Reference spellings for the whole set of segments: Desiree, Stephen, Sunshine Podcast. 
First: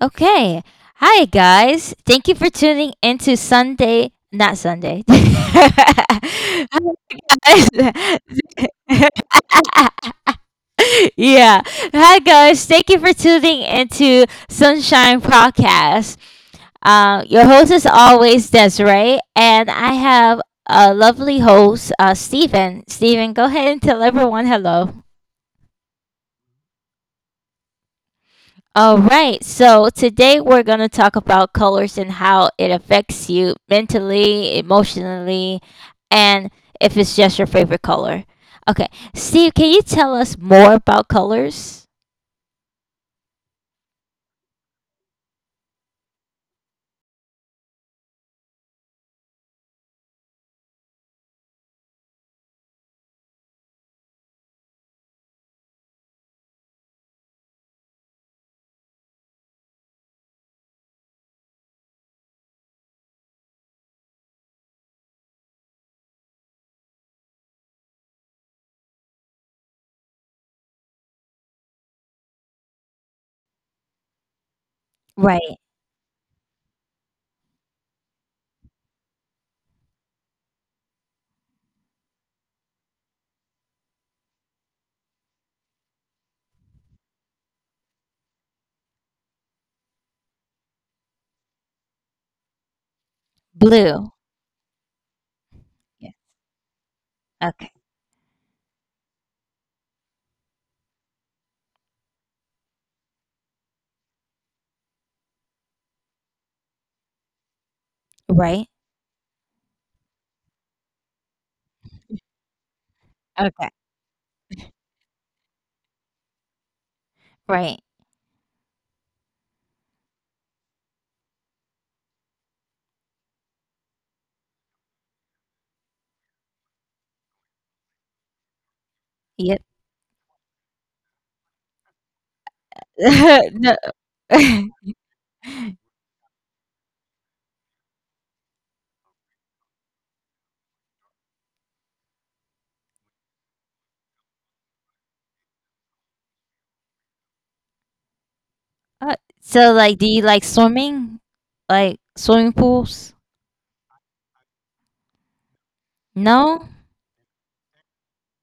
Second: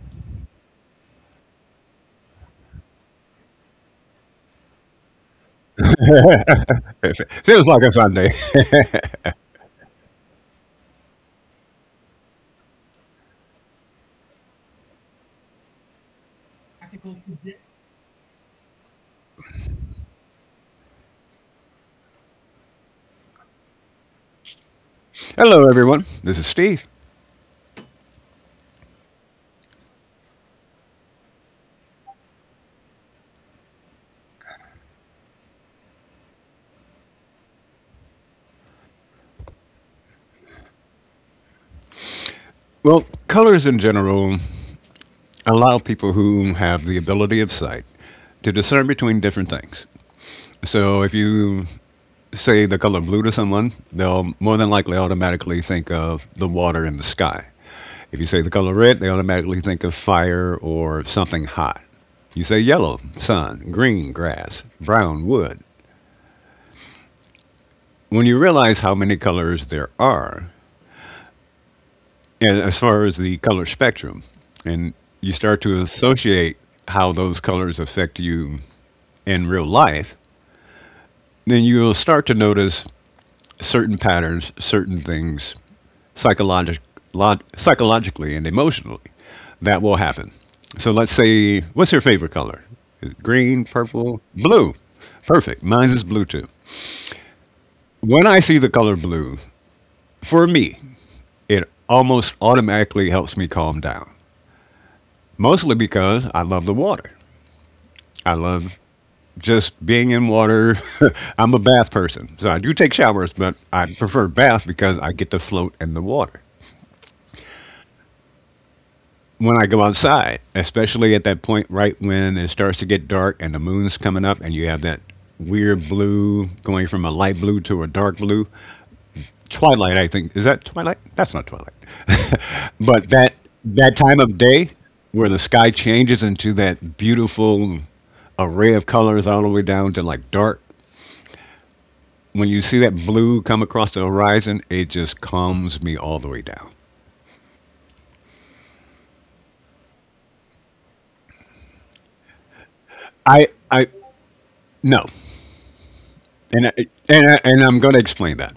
Okay. Hi, guys. Thank you for tuning into Sunday, not Sunday. Feels like a Sunday. Yeah. Hi, guys. Thank you for tuning into Sunshine Podcast. Your host is always Desiree, and I have a lovely host, Stephen. Stephen, go ahead and tell everyone hello. Hello, everyone. This is Steve. All right, so today we're going to talk about colors and how it affects you mentally, emotionally, and if it's just your favorite color. Okay, Steve, can you tell us more about colors? Well, colors in general allow people who have the ability of sight to discern between different things. So if you say the color blue to someone, they'll more than likely automatically think of the water in the sky. If you say the color red, they automatically think of fire or something hot. You say yellow, sun, green, grass, brown, wood. When you realize how many colors there are, and as far as the color spectrum, and you start Right, to associate how those colors affect you in real life, then you'll start to notice certain patterns, certain things psychologi- psychologically and emotionally that will happen. So let's say, what's your favorite color? Is it green, purple, blue. blue? Perfect. Mine is blue Yeah. too. Okay, When I see the color blue, for me, it almost automatically helps me calm down, mostly because I love the water. I love right, just being in water. I'm a bath person, so I do take showers, but okay, I prefer bath because I get to float in the water. right. When I go outside, especially at that point right when it starts to get dark and the moon's coming up and you have that weird blue going from a light blue to a dark blue, Yep. twilight. I think is that twilight. That's not twilight, but that No. that time of day where the sky changes into that beautiful array of colors all the way down to like dark. When you see that blue come across the horizon, it just calms me all the way down. Uh, so, like, do you like swimming? Like, swimming pools? I, no, and I, No? And I'm going to explain that.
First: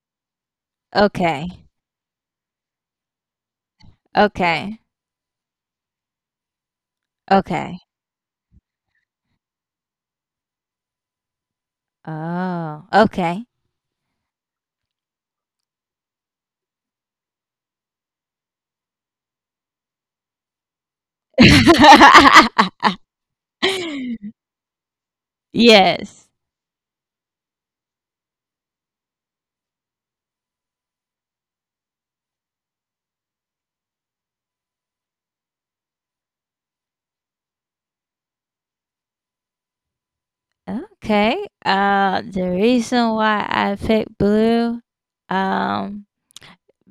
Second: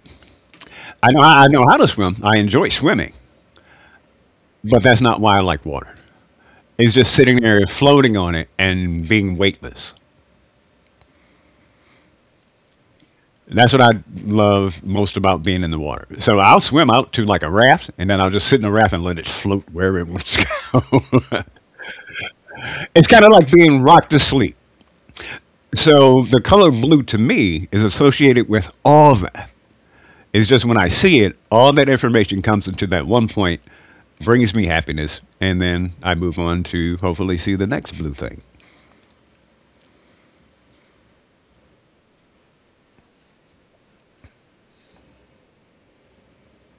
I know Okay, I know how to swim. I enjoy swimming, okay, but that's not why I like water. It's just sitting there okay. floating on it and being weightless. Oh, okay. That's what I love most about being in the water. So I'll swim out to like a raft, and then I'll just sit in a raft and let it float wherever it wants to go. It's kind of like being rocked to sleep. So Yes. the color blue to me is associated with all that. It's just when I see it, all that information comes into that one point, brings me happiness, and then I move on to hopefully see the next blue thing. Okay. The reason why I picked blue, um,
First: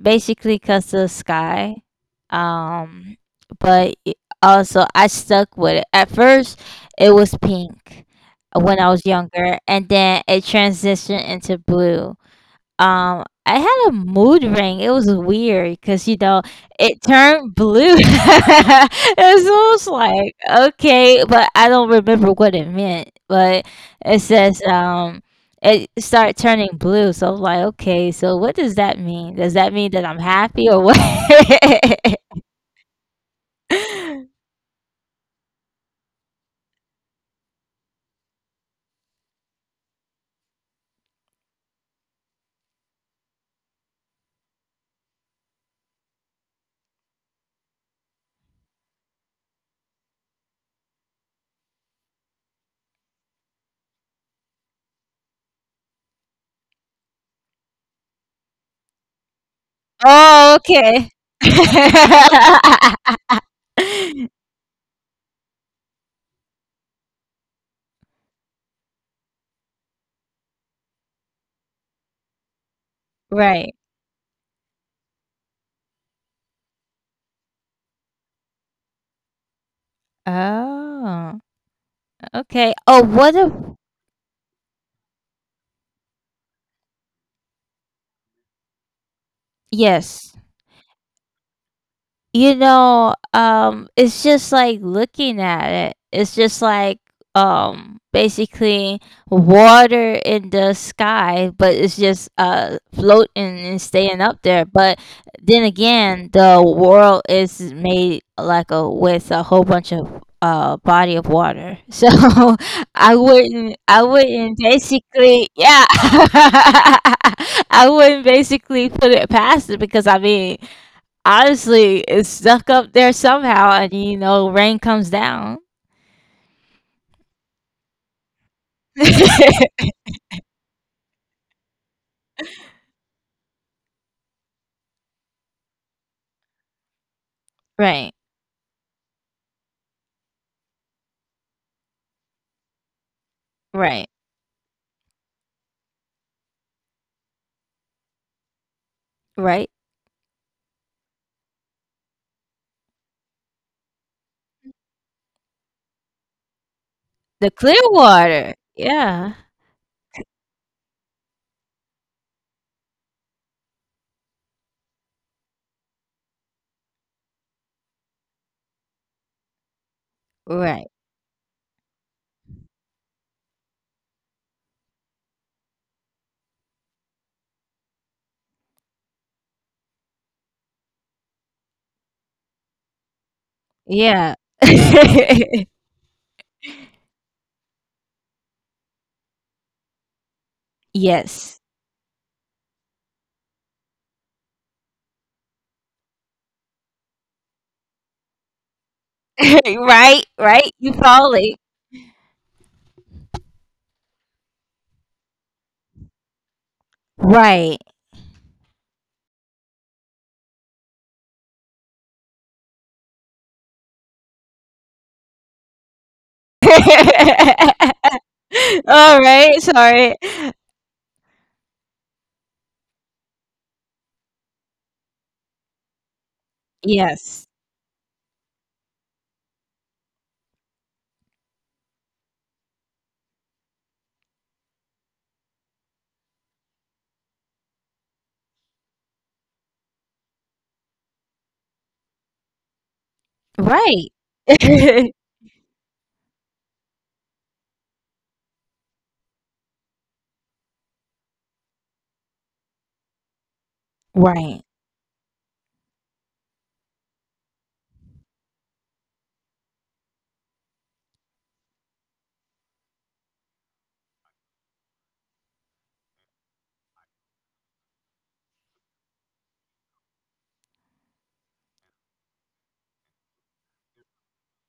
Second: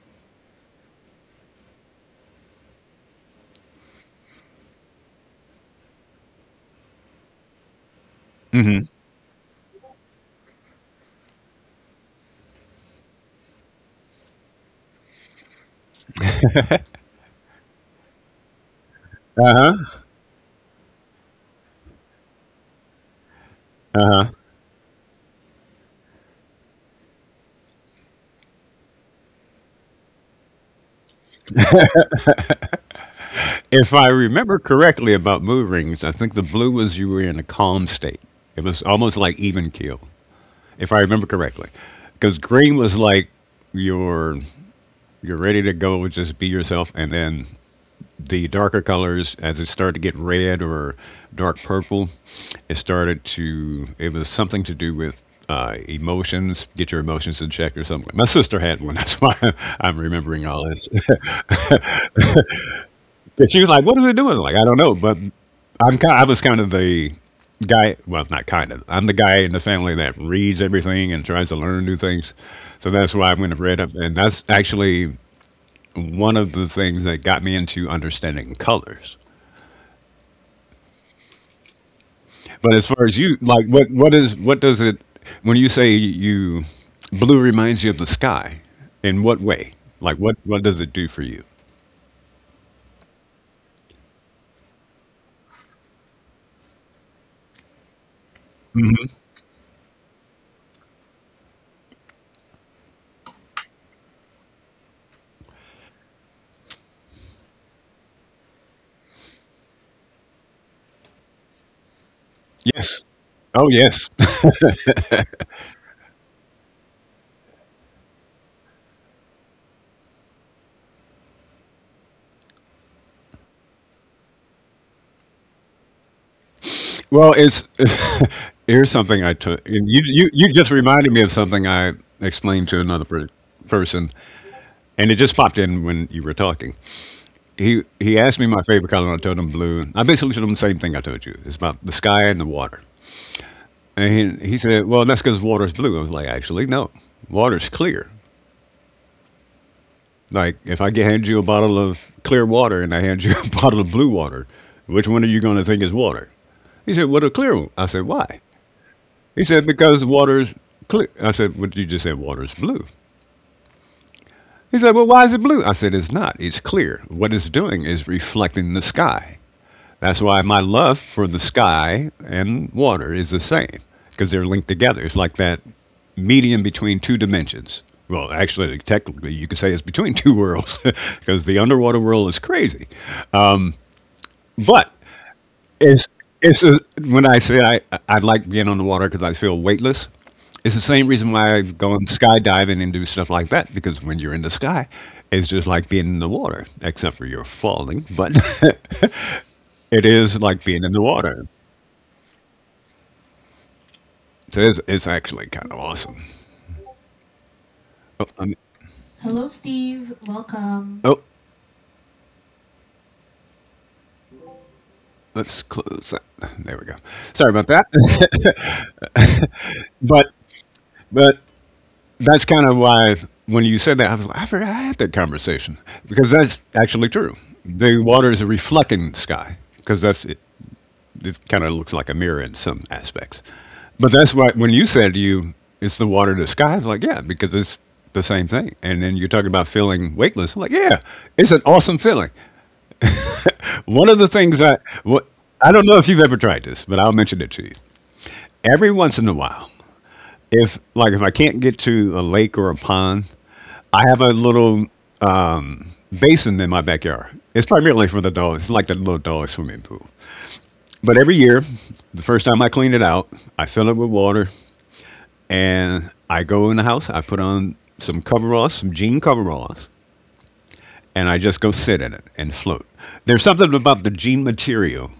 basically because the sky, um, but also I stuck with it. At first, it was pink when Hmm. I was younger, and then it transitioned into blue. I had a mood ring. It was weird because, you know, it turned blue. It's Uh-huh. almost like okay, but I don't remember what it meant. But it says it started turning blue. So I'm like, okay, so what does that mean? Does that mean that I'm happy or what? If I remember correctly about mood rings, I think the blue was you were in a calm state. It was almost like even keel. If I remember correctly, because green was like you're you're ready to go, just be yourself, and then the darker colors as it started to get red or dark purple, it was something to do with emotions, get your emotions in check or something. My sister had one, that's why I'm remembering all Oh, this. okay. And she was like, "What is it doing?" Like, I don't know, but I was kind of the guy. Well, not kind of. I'm the guy in the family that reads everything and tries to learn new things. So that's why I went and read up, Right. and that's actually one of the things that got me into understanding colors. Oh, But as far okay. as you, Oh, like, what what what a. is what does it, when you say you blue reminds you of the sky? In what way? Like, what Yes. does it do for you? You know, it's just like looking at it. It's just like basically water in the sky, but it's just floating and staying up there. But then again, the world is made like a with a whole bunch of body of water. So, Yes. I Oh, yes. wouldn't I wouldn't basically, yeah, I wouldn't basically put it past it because I mean, honestly, it's stuck up there somehow, and, you know, rain comes down. Well, it's here's something I took. And you, you, you just reminded me of something I explained to another person, and it just popped in when you were talking. He asked me my favorite Right, color, and I told him blue. And I basically told him the same thing I told you. It's about the sky and the water. And he said, right, "Well, that's because water's blue." I was like, "Actually, no. Water's clear. Like right. if I hand you a bottle of clear water and I hand you a bottle of blue water, which one are you going to think is water?" He said, "What a clear one." I said, "Why?" The clear He water. said, because Yeah. water's clear. I said, what you just said, water's blue. He said, well, why is it blue? I said, it's not. It's clear. What it's doing is reflecting the sky. That's why my love for the Right. sky and water is the same, because they're linked together. It's like that medium between two dimensions. Well, actually, technically, you could say it's between two worlds, because the underwater world is crazy. But Yeah. It's it's a, when I say I like being on the water because I feel weightless. It's the same reason why I go and Yes. skydiving and do stuff like that because when you're in the sky, it's just like being in the water, except for you're falling. But it is like being in the Right, water. right. You falling. So it's actually kind of awesome. Oh, I mean, Right. oh, let's close that. There we go. Sorry about that. All right. but Sorry. but that's kind of why when you said that, I was like, I forgot I had that conversation because that's actually true. The Yes. water is reflecting the sky because that's it. It kind of looks like a mirror in some aspects. But that's why when you said you, it's the water to the sky. I was like, yeah, because it's the same thing. And then you're talking about feeling weightless. I'm like, yeah, it's an awesome feeling. One of the things Right. what I don't know if you've ever tried this, but I'll mention it to you. Every once in a while, if I can't get to a lake or a pond, I have a little Right. basin in my backyard. It's primarily for the dogs. It's like the little dog swimming pool. But every year, the first time I clean it out, I fill it with water and I go in the house, I put on some coveralls, some jean coveralls, and I just go sit in it and float. There's something about the jean material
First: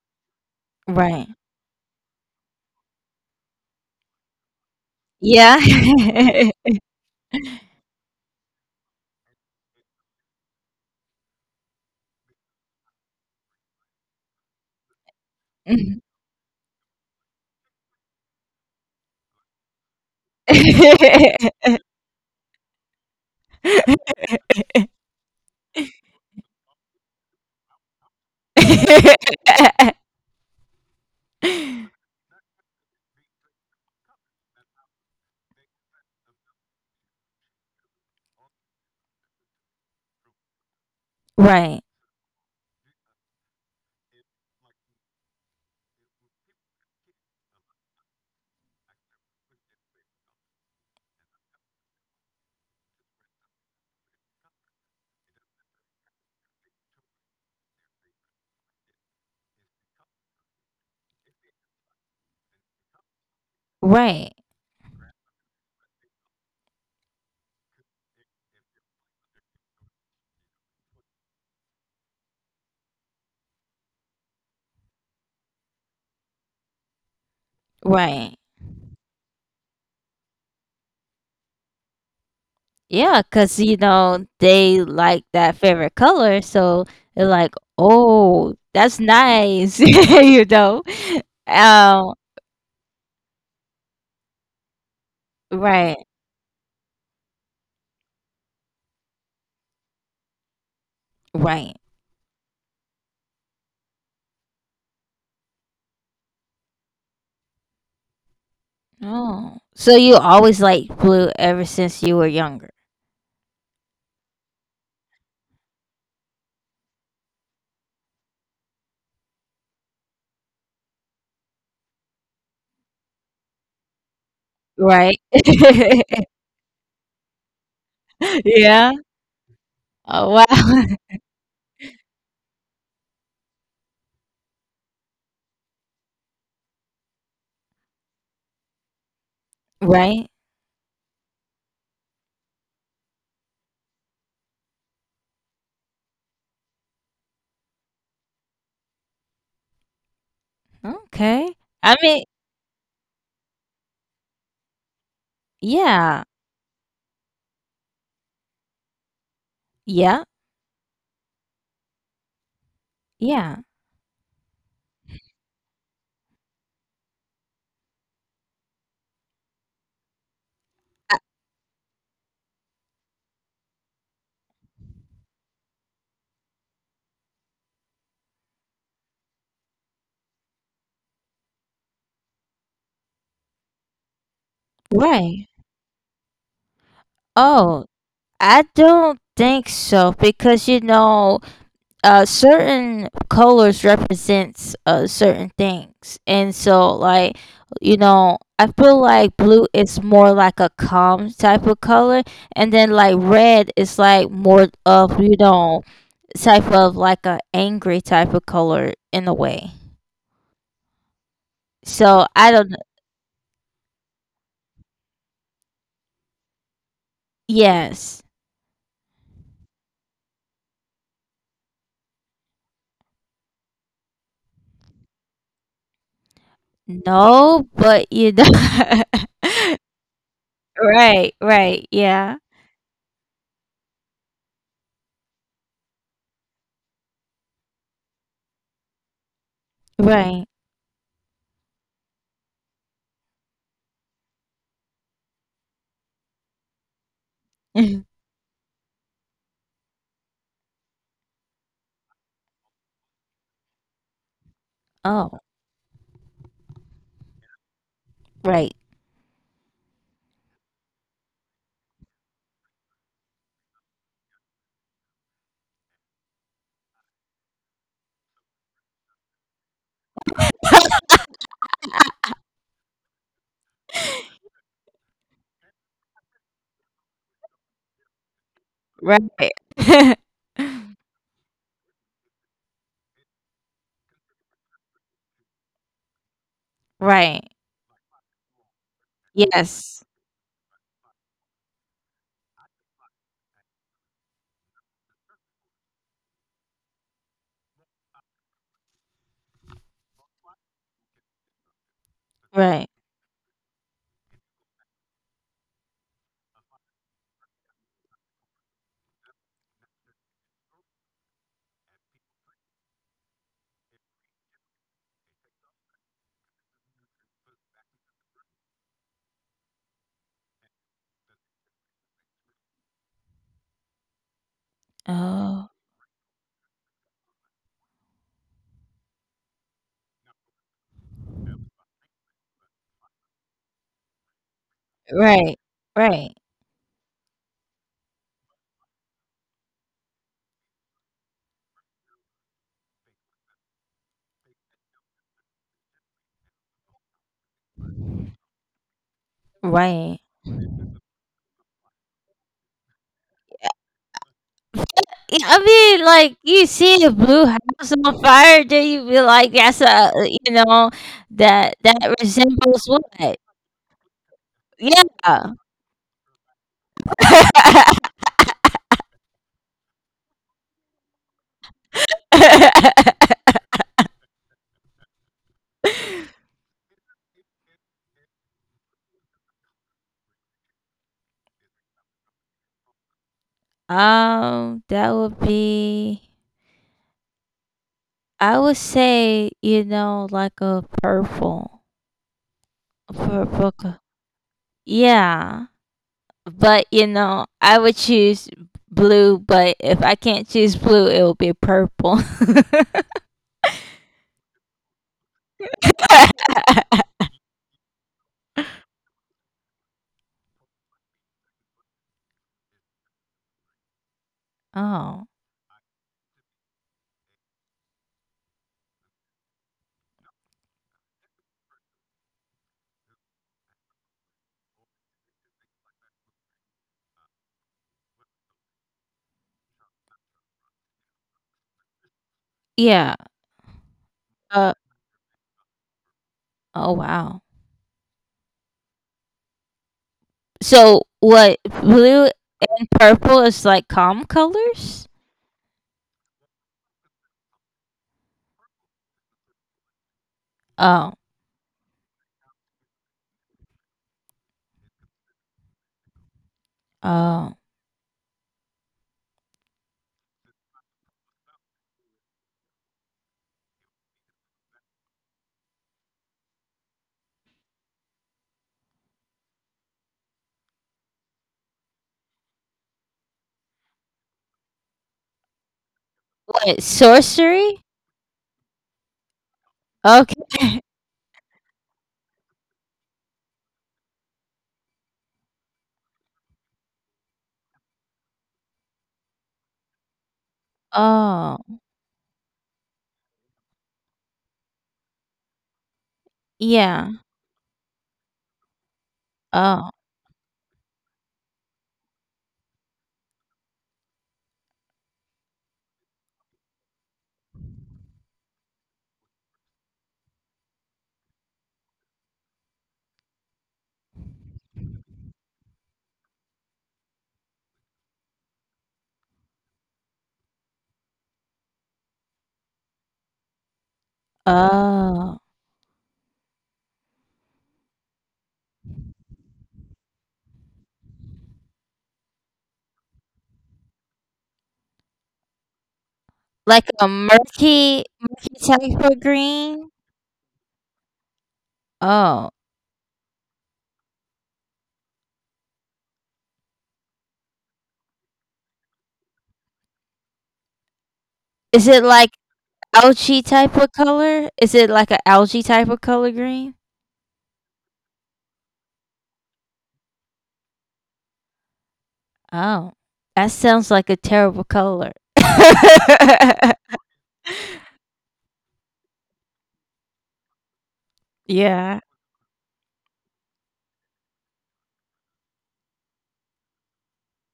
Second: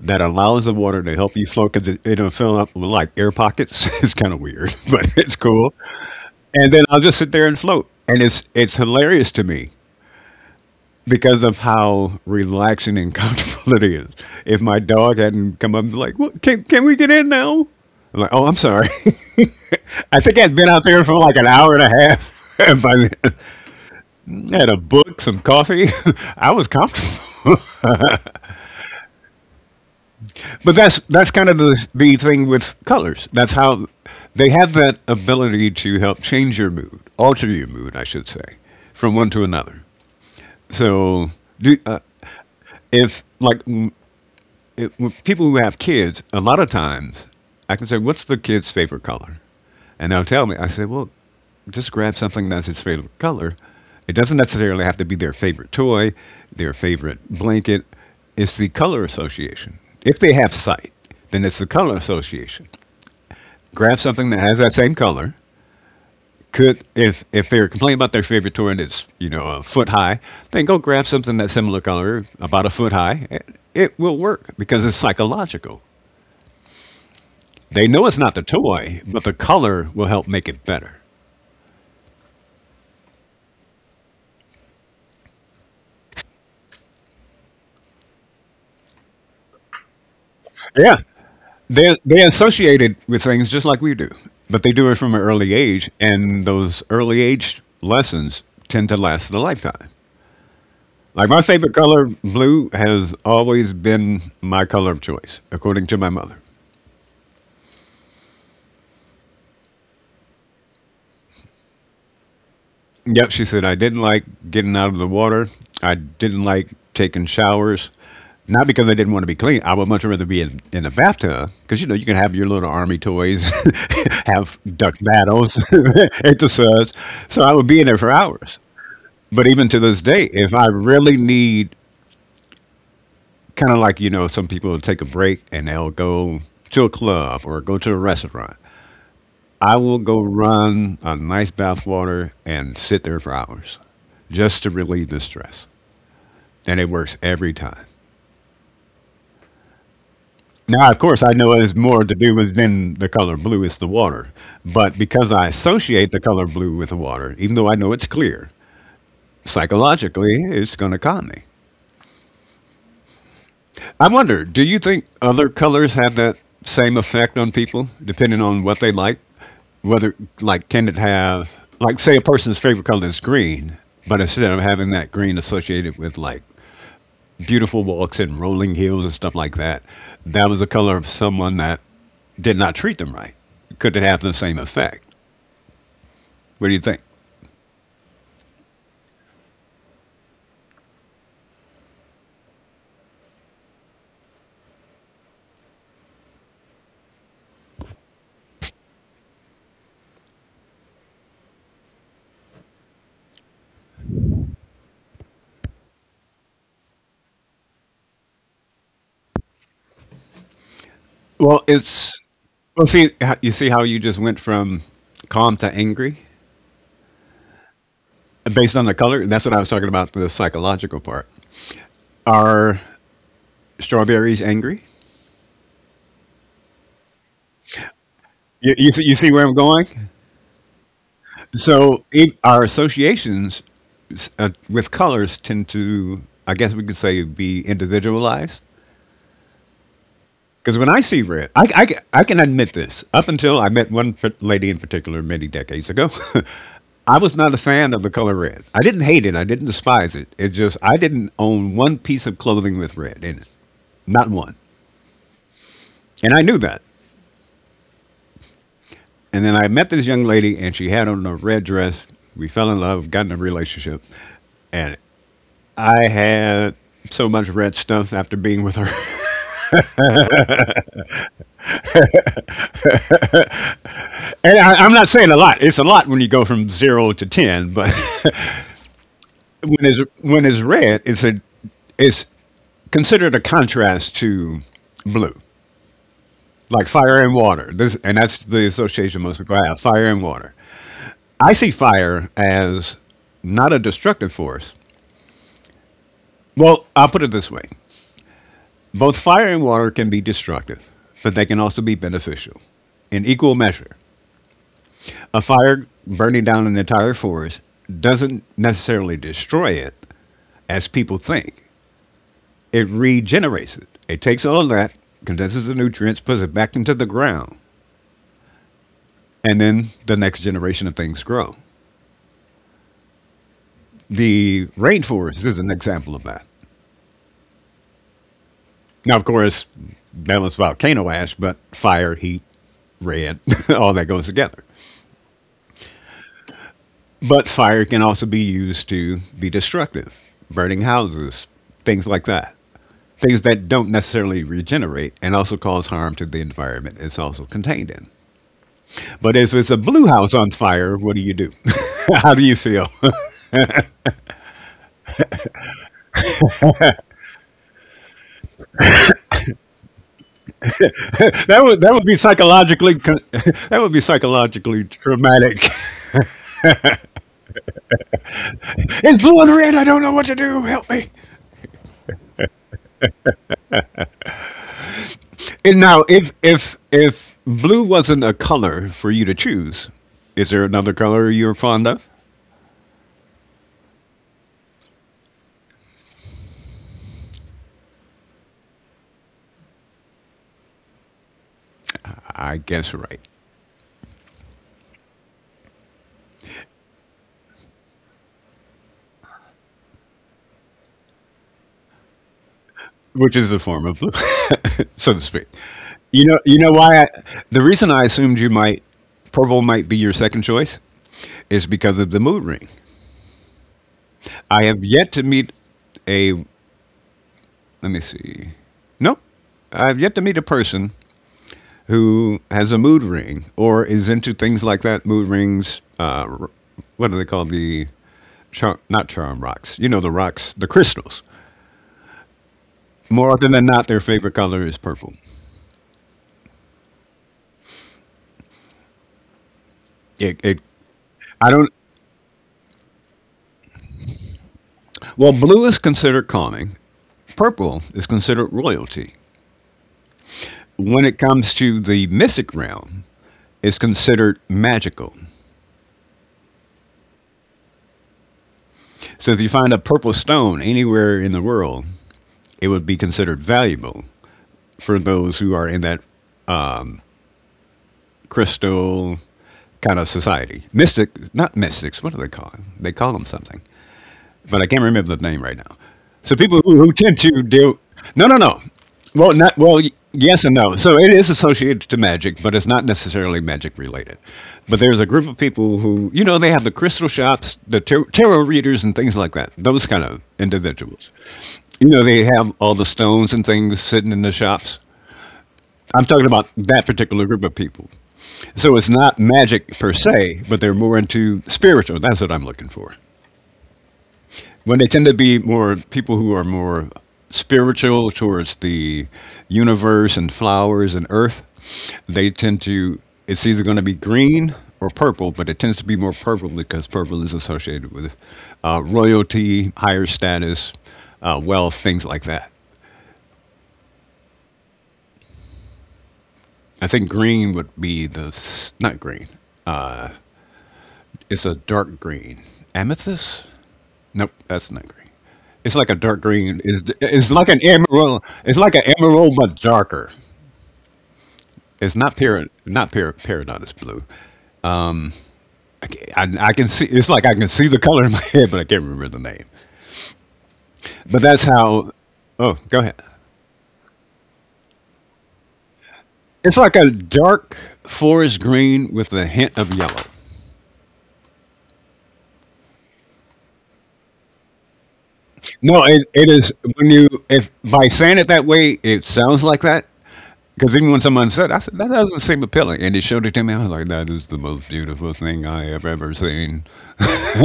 that allows the water to Right. help you float because it'll fill up with like air pockets. It's kind of weird, but it's Yeah. cool. And then I'll just sit there and float. And it's hilarious to me because of how relaxing and comfortable it is. If my dog hadn't come up and be like, well, can we get in now? I'm like, oh, I'm sorry. I think I'd been out there for like an hour and a half. And by then, I had a book, some coffee. I was comfortable. But that's kind of the thing with colors. That's how they have that ability to help change your mood, alter your mood, I should say, from one to another. So, do, Right, if like m- it, people who have kids, a lot of times I can say, "What's the kid's favorite color?" And they'll tell me. I say, "Well, just grab something that's his favorite color. It doesn't necessarily have to be their favorite toy, their favorite blanket. It's the color association. If they have sight, then it's the color association. Grab something that right, has that same color. Could if if they're complaining about their favorite toy and it's a foot high, then go grab something that's similar color, about a foot high. It will work because it's psychological. They know it's not the right. toy, but the color will help make it better. Yeah, cause, you know, they like that favorite color, so they're like, "Oh, that's nice," you know. Yeah, they Um, associate it with things just like we do, but they do it from an early age, right, and those early age lessons tend to last a lifetime. Like my favorite right. color, blue, has always been my color of choice, according to my mother. Oh, so you always liked blue ever since you were younger, Yep, she said, I didn't like getting out of the water. I didn't like taking showers. Not because I didn't want to be clean. I would much rather be in a bathtub because, you know, you can have your little army toys, have duck right? battles, hit the suds. So I would be in there for hours. Yeah. But even to this Oh day, wow. if I really need, kind of like, you know, some people will take a break and they'll go to a club or go to a restaurant. I will Right. go run on nice bath water and sit there for hours just to relieve the stress. And it works every time. Now, of course, I Okay. know it has I more mean, to do with than the color blue, it's the water. But because I associate yeah, the color blue with the water, even though I know it's clear, yeah, psychologically, it's going to calm me. yeah. I wonder, do you think other colors have that same effect on people, depending on what they like? Whether, like, can it Uh, have, like, say a person's favorite color is green, but instead of having that green associated with, like, beautiful walks and rolling hills and stuff like that, that was the color of someone that did not treat them right. Could it have the same effect? Right. What do you think? Oh, I don't think so because, you know, certain colors represents certain things, and so like, you know, I feel like blue is more like a calm type of color, and then like red is like more of, you know, type of like a angry type of color in a way. Well, So it's, I don't. well, see, you see how you just went from calm to angry Yes. based on the color? That's what I was talking about, the psychological part. Are strawberries angry? No, but you know. See, you see where I'm going? Right, right, yeah, Our associations with colors tend to, I guess we could say, be individualized. right. Because when I see red, I can admit this. Up until I met lady in particular many decades ago, I was not a fan of the color red. I didn't hate it. I didn't despise it. I didn't own one piece of clothing with red in it. Not one. Oh. And I knew that. Right. And then I met this young lady, and she had on a red dress. We fell in love, got in a relationship, and I had so much red stuff after being with her. And I'm not saying a lot. It's a lot when you go from zero to ten, but Right. when it's when it's red, it's a it's considered a contrast to blue, like fire Right. and water. This and that's the association most people have: Yes. fire and water. I see fire as not a destructive force. Well, I'll put it this way: both fire and water can be destructive, but they can also be beneficial Right. in equal measure. A fire burning down an entire forest doesn't necessarily destroy it as people think, it regenerates it. It takes all that, condenses the nutrients, puts it back into the ground, and then the next generation of things grow. The rainforest is Oh. an example of that. Now, of course, that was volcano ash, but fire, heat, red, all that goes together. Right. Right. But fire can also be used to be destructive, burning houses, things like that. Things that don't necessarily regenerate and also cause harm to the environment it's also contained in. But if it's a blue Right. house on fire, what do you do? How do you feel? Yeah, I mean, like, you see a blue house on fire, then you be like, "That's a, you know, that that would that would that be resembles what?" that would be psychologically Yeah. traumatic. It's blue and red. I don't know what to do. Help me. And now, if blue wasn't a color for you to choose, is there another color you're fond of? That would be. I would say, you know, like a purple, I guess a right, purple. co- yeah. But, you know, I would choose blue, but if I can't choose blue, it will be purple. which is a form of, so to speak. You know why? The reason I assumed you might purple might be your second choice is because of the mood ring. I have yet Oh, to meet a. Let me see. Nope, I've yet to meet a person who has a mood ring or is into things like that. Mood rings. What do they call the charm, not charm rocks. You know the rocks, the crystals. yeah. More often than not, their favorite color is Uh, purple. oh, wow. It, it. So, I what, don't. blue and purple is like calm colors? Well, blue is considered calming, purple is considered royalty. When Oh, it comes to the mystic realm, it's considered magical. oh. So if you find a purple stone anywhere in the world, it would be considered valuable for those who are in that crystal kind of society. Mystic, not mystics, what do they call them? They call them something, but I can't remember the name right now. So people What who tend to sorcery? do no, no, no. Well, not well. Yes Okay. and no. So it is associated to magic, but it's not necessarily magic related. But there's a group of people who, you know, they have the crystal shops, the tarot readers, and things like that. Those kind of individuals. Oh, You know, they have all the stones and things sitting in the shops. I'm talking about that yeah. particular group of people. So it's not magic Oh, per se, but they're more into spiritual. That's what I'm looking for. When they tend to be more people who are more spiritual towards the universe and flowers and earth, they tend to, it's either going to be green or purple, but it tends to be more purple because purple is associated with royalty, higher status, wealth, things like that. oh. I think green would be the, not green, it's a dark green. Amethyst? Nope, that's not green. It's like a dark green. Like a It's like an murky, emerald. murky It's like an type of emerald, but green? darker. It's not Oh. para, not para, Peridot is blue. I, I can see. It's like I can see the color in my head, but I can't remember the name. But that's Is it how. like Oh, go ahead. algae type of color? Is it like an algae type of color It's green? like a dark forest green with a hint of yellow. Oh, that sounds like a terrible color. No, it is when you if by saying it that way, it sounds like that. Because even when I said that Yeah. doesn't seem appealing, and they showed it to me, I was like, that is the most beautiful thing I have ever seen.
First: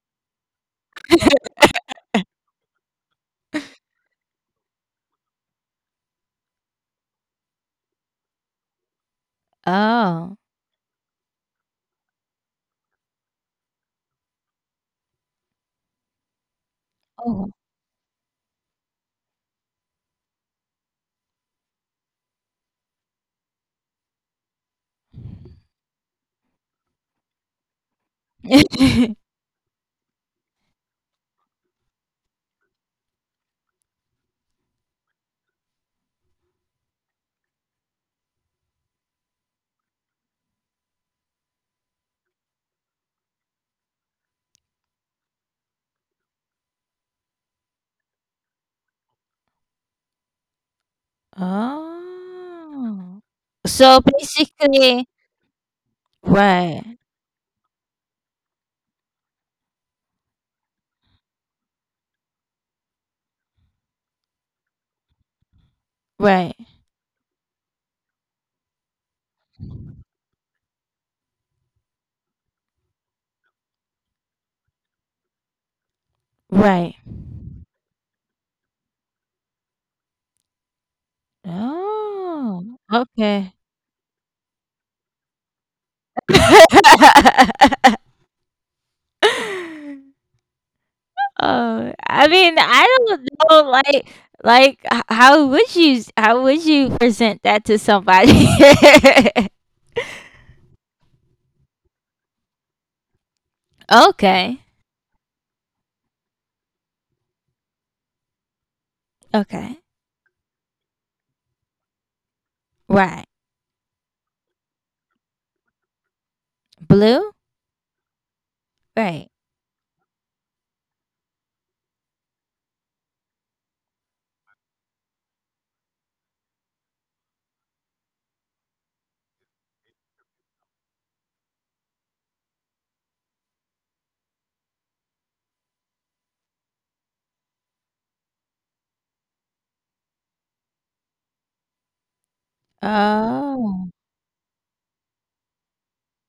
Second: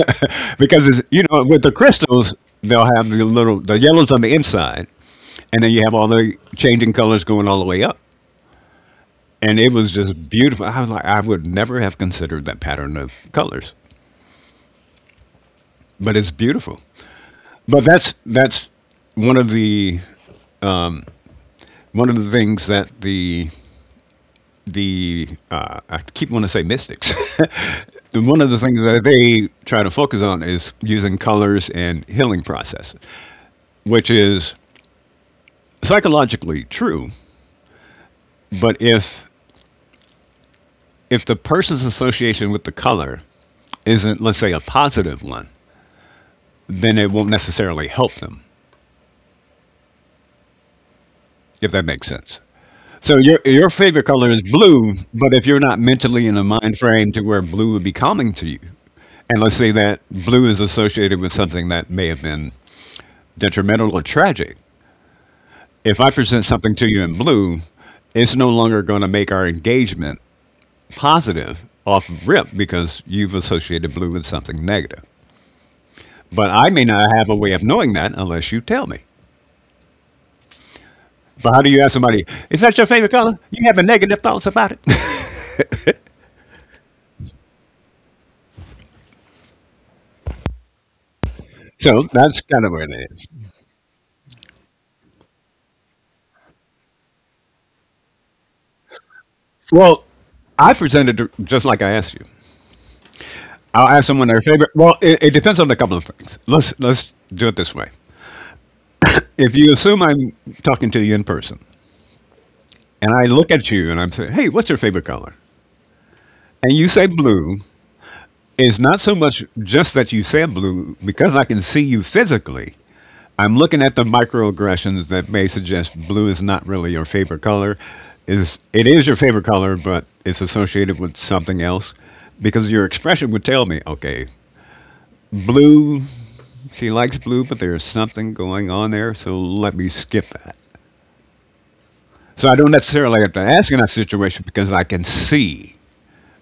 because it's, you know, with the crystals they'll have the little the yellows on the inside, and then you have all the changing colors going all the way up, and it was just Oh. beautiful. I was like, I would never have considered that pattern of colors, but it's beautiful. Oh. But that's one of the one of the things that the I keep wanting to say mystics. One of the things that they try to focus on is using colors and healing processes, which is psychologically true, but if the person's association with the color isn't, let's say, a positive one, then it won't necessarily help them, if that makes sense. So Oh. your So favorite color is blue, basically. but if you're not mentally in a mind Right. frame to where blue would be calming to you, and let's say that blue is associated with something that may have been detrimental or tragic, if I present Right. something to you in blue, it's no longer going to make our engagement positive off rip because you've associated blue with something negative. But I may Right. not have a way of knowing that unless you tell me. But how do you ask somebody, is Oh, that your favorite color? okay. You having negative thoughts about it? Oh, So I that's mean, kind of what I it don't is. know, like, how would you present that to somebody? Well, I presented just like I asked you. I'll ask someone their favorite. Okay, Well, it depends on a couple of things. Let's do it this way. If you okay, assume I'm talking to you in person, and I right, look at you and I'm saying, "Hey, what's your favorite color?" and you say blue, blue, it's not so right, much just that you said blue, because I can see you physically. I'm looking at the microaggressions that may suggest blue is not really your favorite color. Is it is your favorite color, but it's associated with something else. Because your expression would tell me, okay, blue, she likes blue, but there's something going on there, so let me skip that. So I don't necessarily have to ask in that oh, situation because I can see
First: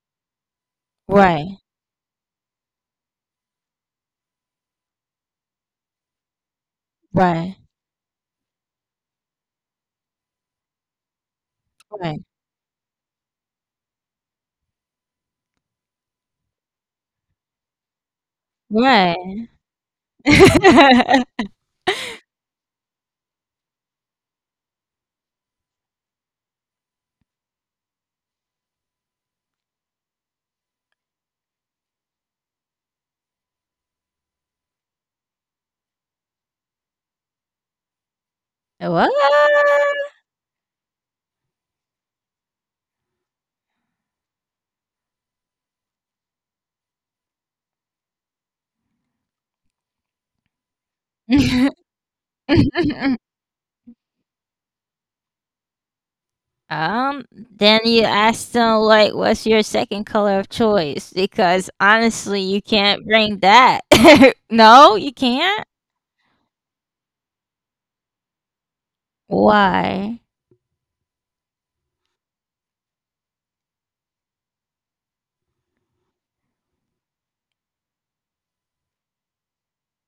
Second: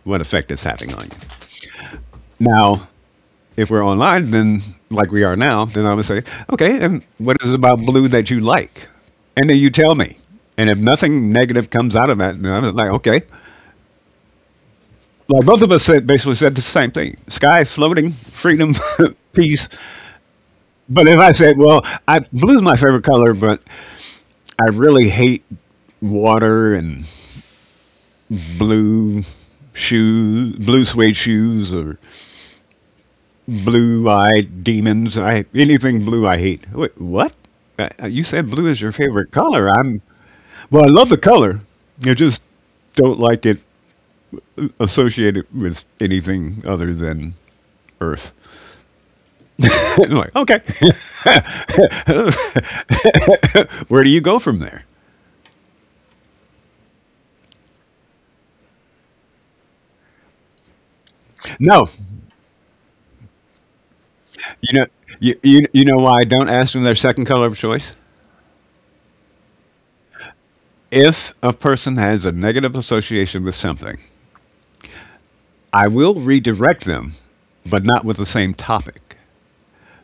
what effect it's having on you. right, Now, if we're online, then like we are now, then I would say, okay, and what is right, it about blue that you like? And then you tell me. And if nothing negative comes out of right, that, then I'm like, okay. Like both of us said, basically said the same thing: sky, floating, freedom, right. peace. But if I said, well, I blue is my favorite color, but I really hate water and blue shoes, blue suede shoes, or blue-eyed demons. I anything blue I hate. Wait, what? You said blue is your What? favorite color. I'm well. I love the color. I just don't like it associated with anything other than Earth. I'm like, okay, where do you go from there? um, then you ask them like, what's your second color of choice? Because No, honestly, you can't bring that. you know, No, you you can't. you know why I don't ask them their second color of choice. Why? If a person has a negative association with something, I will redirect them, but not with the same topic,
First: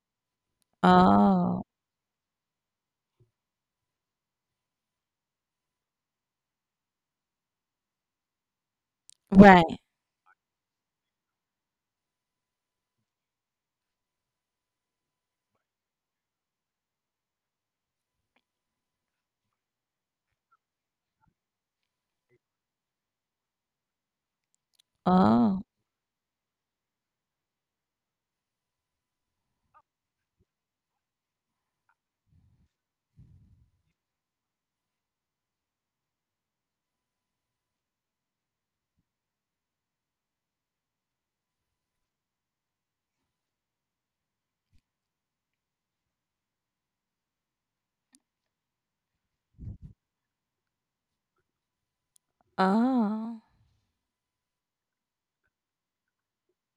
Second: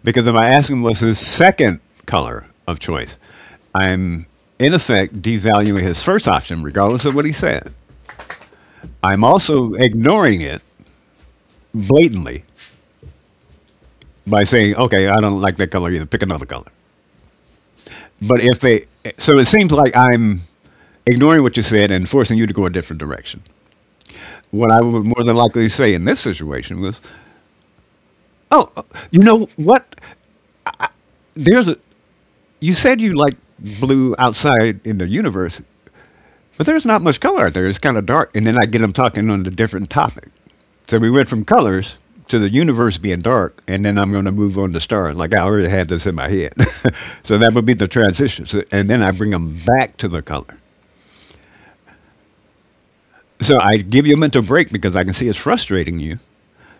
because if I ask him what's his Oh, second color of choice, I'm in effect devaluing his first option, regardless of what he said. I'm right. also ignoring it blatantly by saying, okay, I don't like that color either, pick another color. But if they, so it seems like I'm ignoring what you said and forcing you to go a different direction. What I would more than Oh, likely say in this situation was, oh, you know what? There's a, you said you like blue outside in the universe. But there's not much color out there. It's kind of dark. And then I get them talking on a different topic. So we went from colors to the universe being dark, and then I'm going to move on to stars. Like I already had this in my head. So that would be the transition. And then I bring them back to the color. oh. So I give you a mental break because I can see it's frustrating you.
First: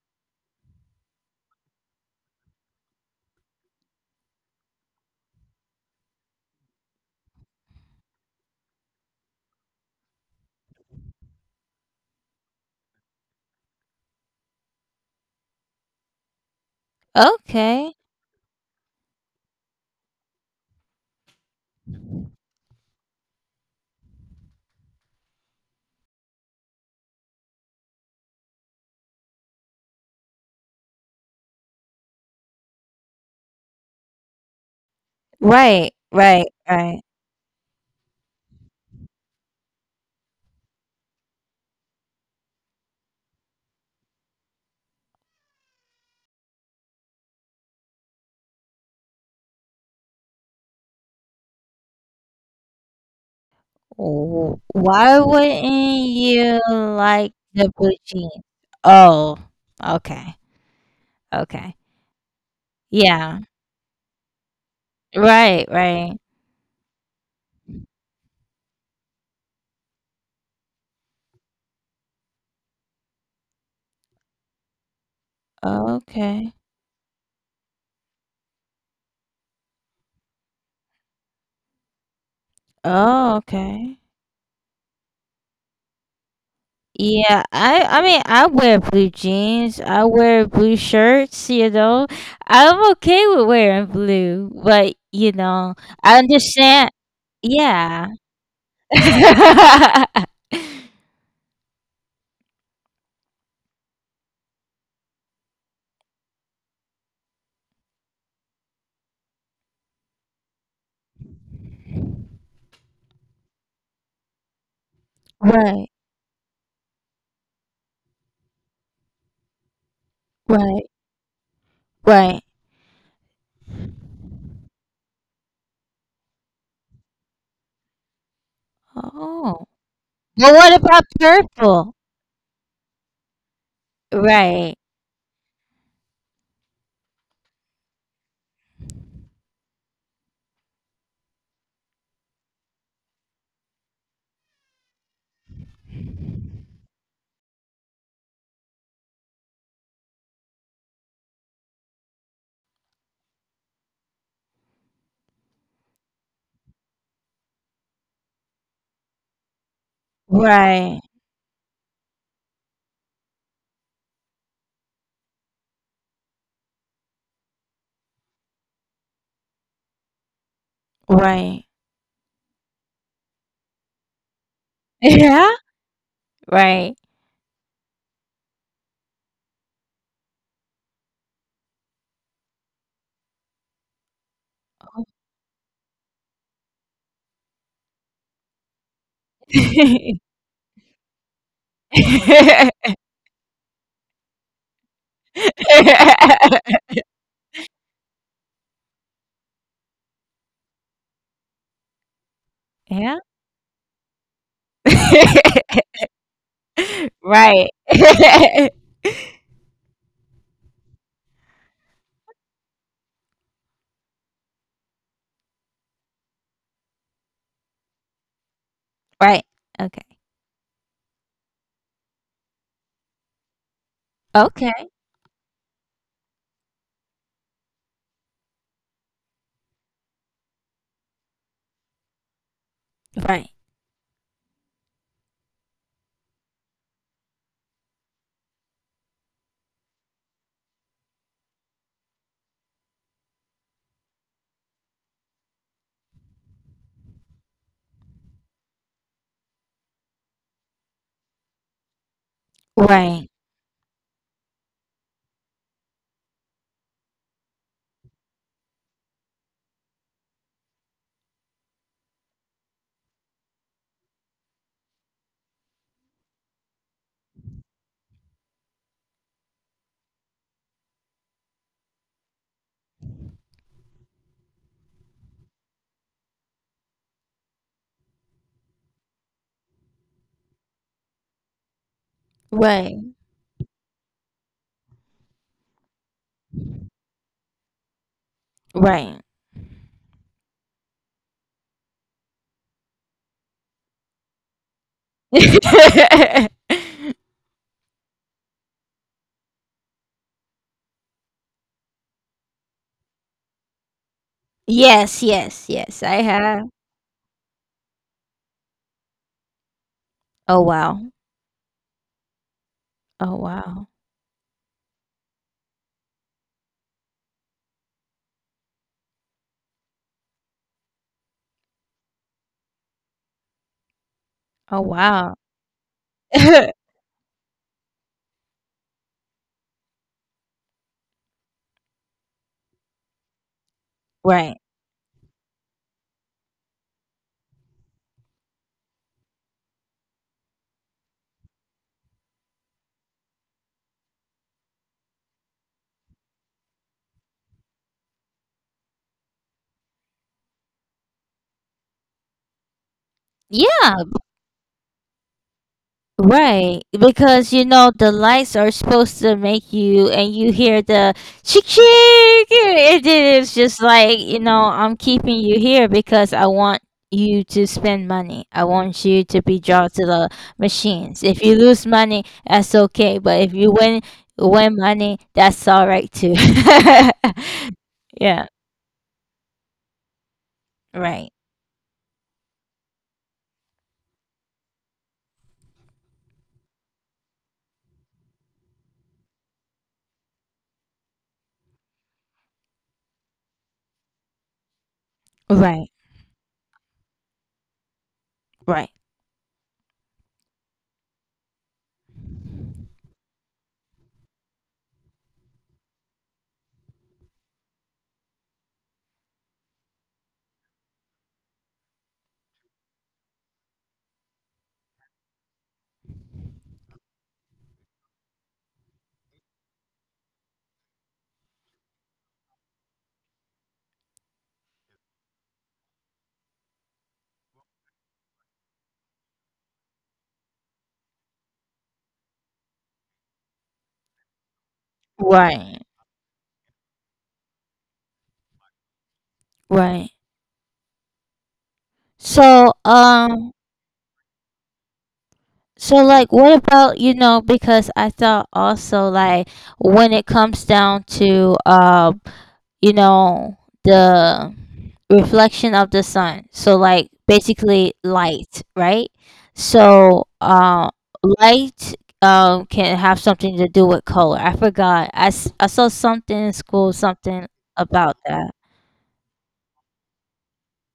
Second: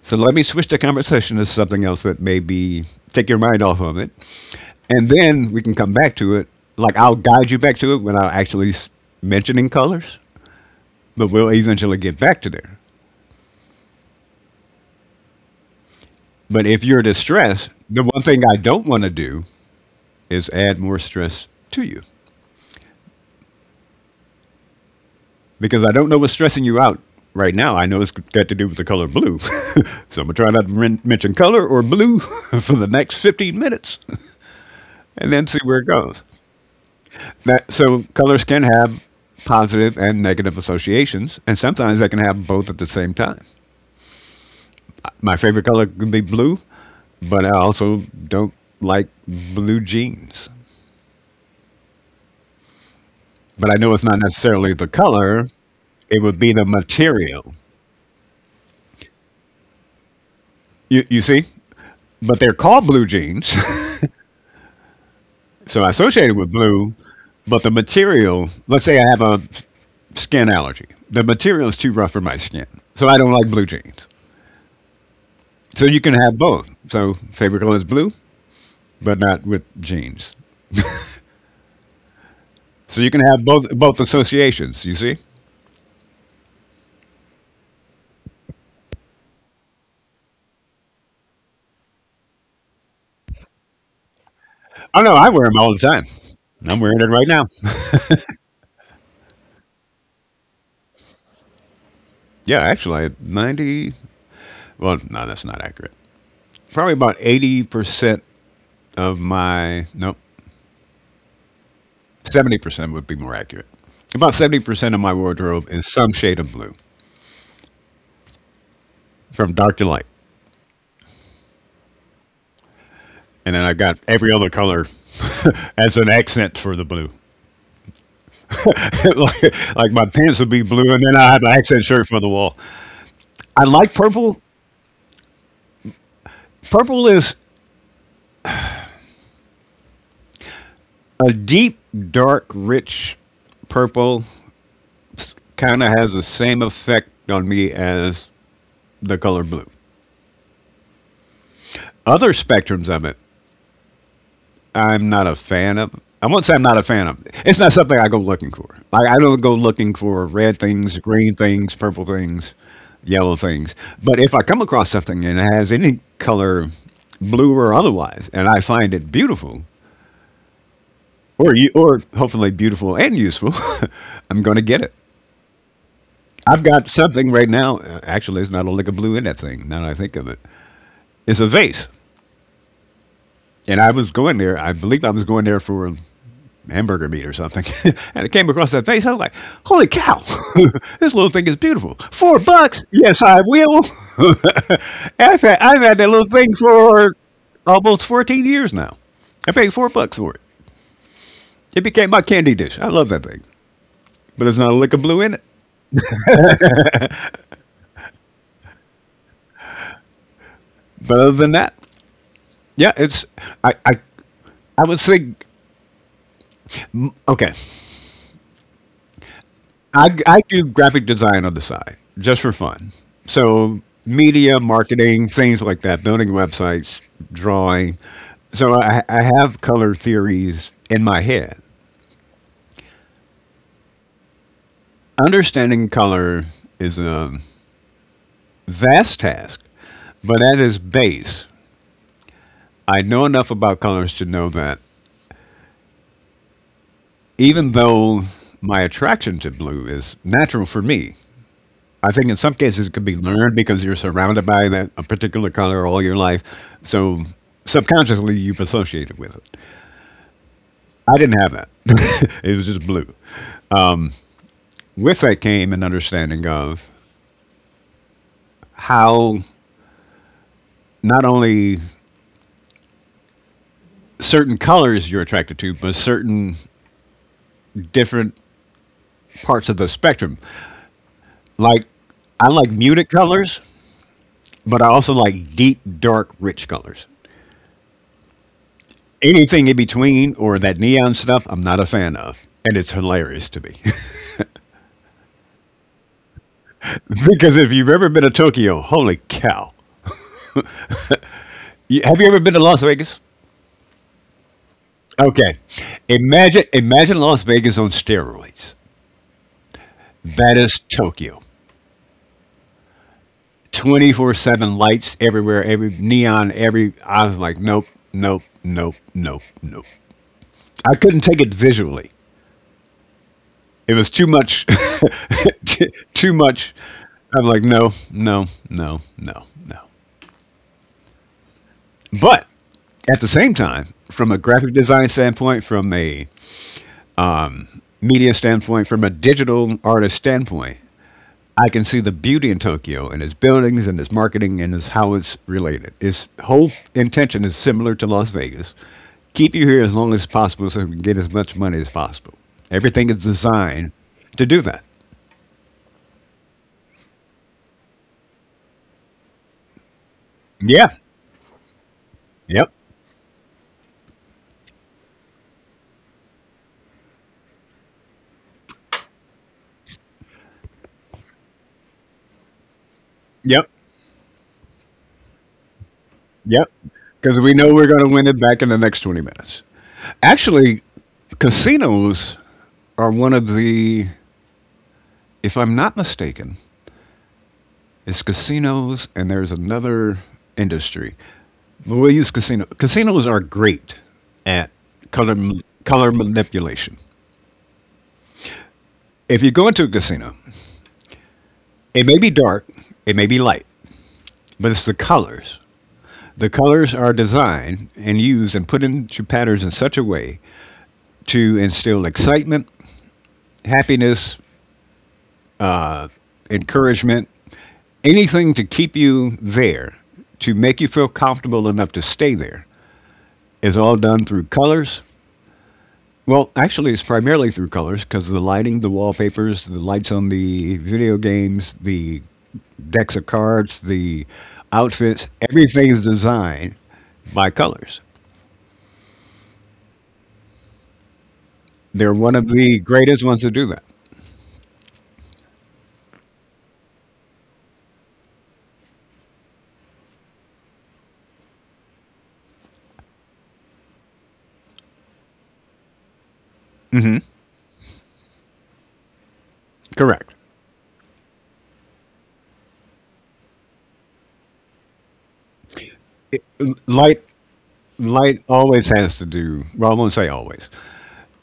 So let me switch the conversation to something else that may be take your mind off of it. And then we can come back to it. Like I'll guide you back to it without actually mentioning colors, but we'll eventually get back to there. But if you're distressed, Okay. the one thing I don't want to do is add more stress to you because I don't know what's stressing you out right now. I know it's got to do with the color blue. So I'm going to try not to mention color or blue for the next 15 minutes and then see where it Right, goes. right, right. So colors can have positive and negative associations, and sometimes they can have both at the same time. My favorite color can be blue, but I also don't like blue jeans. But I know it's not necessarily the Why color. wouldn't It would be you the like material. the blue jeans? Oh, okay, You see? okay. But they're called blue Yeah. jeans. Right, So I right. associate it with blue, but the material, let's say I have a skin allergy. The material is too rough for my skin. So I don't like blue jeans. So you can have Okay. both. So favorite color is blue, but not with jeans. So you can have Oh, both okay. associations, you see? Yeah, I mean I wear blue jeans, I wear blue shirts, you know. I'm okay with wearing blue, Oh but no, I wear you them all the know, time. I I'm wearing it understand. right now. Yeah. Yeah, actually, 90, well, no, that's not accurate. Probably about 80% of my, nope, 70% would be more accurate. About 70% of my wardrobe is Right, some shade of blue from dark to light. right, right. And then I got every other color as an accent for the blue. like, Oh. like my pants would be But blue, what and then about I have an accent shirt purple? for the wall. I like purple. Right, Purple is a deep, dark, rich purple. Kind of has the same effect on me as the color blue. Other spectrums of it I'm not a fan of. I won't say I'm not a fan of. It's not something I go looking for. Like I don't go looking for red things, right, green things, purple things, yellow things. But if I come across something and it has any color, blue or otherwise, and I find it beautiful, right. or hopefully beautiful and useful, I'm going to get it. Yeah, I've got right. something right now. Actually, it's not a lick of blue in that thing. Now that I think of it, it's a vase, and I was going there. I believe I was going there for hamburger meat or something. And it came across that face. I was like, holy cow, this little thing is beautiful. $4? Yes, I will. I've had that little thing for almost 14 years now. I paid $4 for it. It became my candy dish. I love that thing. Yeah. But it's not a lick of blue in it. Right. But other than that, yeah, it's, I, I, I would think, okay, Right. I Okay. do graphic design on the side just for fun. So, media, marketing, Okay. things like that, building websites, drawing. So, I have color theories in my head. Right. Understanding color is a vast task, but at its base, I know enough about colors to know that even though my attraction to blue is natural for me, I think in some cases it could be learned Right. because you're surrounded by that a particular color all your life. So subconsciously you've associated with it. I didn't have that. It was just blue. With that came an understanding of how not only certain colors you're attracted to, but certain different parts of the spectrum. Like I like muted Right. colors, but I also like deep, dark, rich colors. Right. Anything in between or that neon stuff, I'm not a fan of. And it's hilarious to me. Because if you've ever been to Tokyo, holy cow! Have you ever been to Las Vegas? Yes, Okay, yes, yes. I imagine have. imagine Las Vegas on steroids. That Oh is wow. Tokyo. Oh wow. 24/7 lights everywhere, every neon, every. I was like, nope, nope. I couldn't take it visually. It was too much, Oh wow. Too much. I'm like, no, no, no, no, no. But at the same time, from a Right. graphic design standpoint, from a media standpoint, from a digital artist standpoint, I can see the beauty in Tokyo and its buildings and its marketing and its how it's related. Its whole intention is similar to Las Vegas. Keep you here as long as possible so we can get as much money as possible. Everything is designed Yeah. to do that. Right, because, you know, the lights are supposed to make you, and you hear Yeah. the chick chick, Yep. and then it's just like, you know, I'm keeping you here because I want you to spend money. I want you to be drawn to the machines. If you lose money, that's okay, but if you Yep. win money, that's all right too. Yep. Because we know we're going to Yeah, win it back in the next 20 minutes. Actually, right, casinos are one of the, if I'm not mistaken, it's casinos, and there's another industry. But we'll use casino. Casinos are great at color right, color manipulation. right, If you go into a casino, it may be dark, it may be light, but it's the colors. The colors are designed and used and put into patterns in such a way to instill excitement, happiness, encouragement, anything to keep you there, to make you feel comfortable enough to stay there, is all done through colors. Well, actually, it's primarily through colors because the lighting, the wallpapers, the lights on the video games, the decks of cards, the outfits, right, everything's designed by colors. right. They're one of So the greatest ones to um, do that. So, like, what about, you know, because I thought also, like, when it comes down to you know the reflection of the sun. So like basically light, right? Correct. So light can have something to do with color. I forgot. I saw something in Light school something light about always that. has to do, well, I won't say always.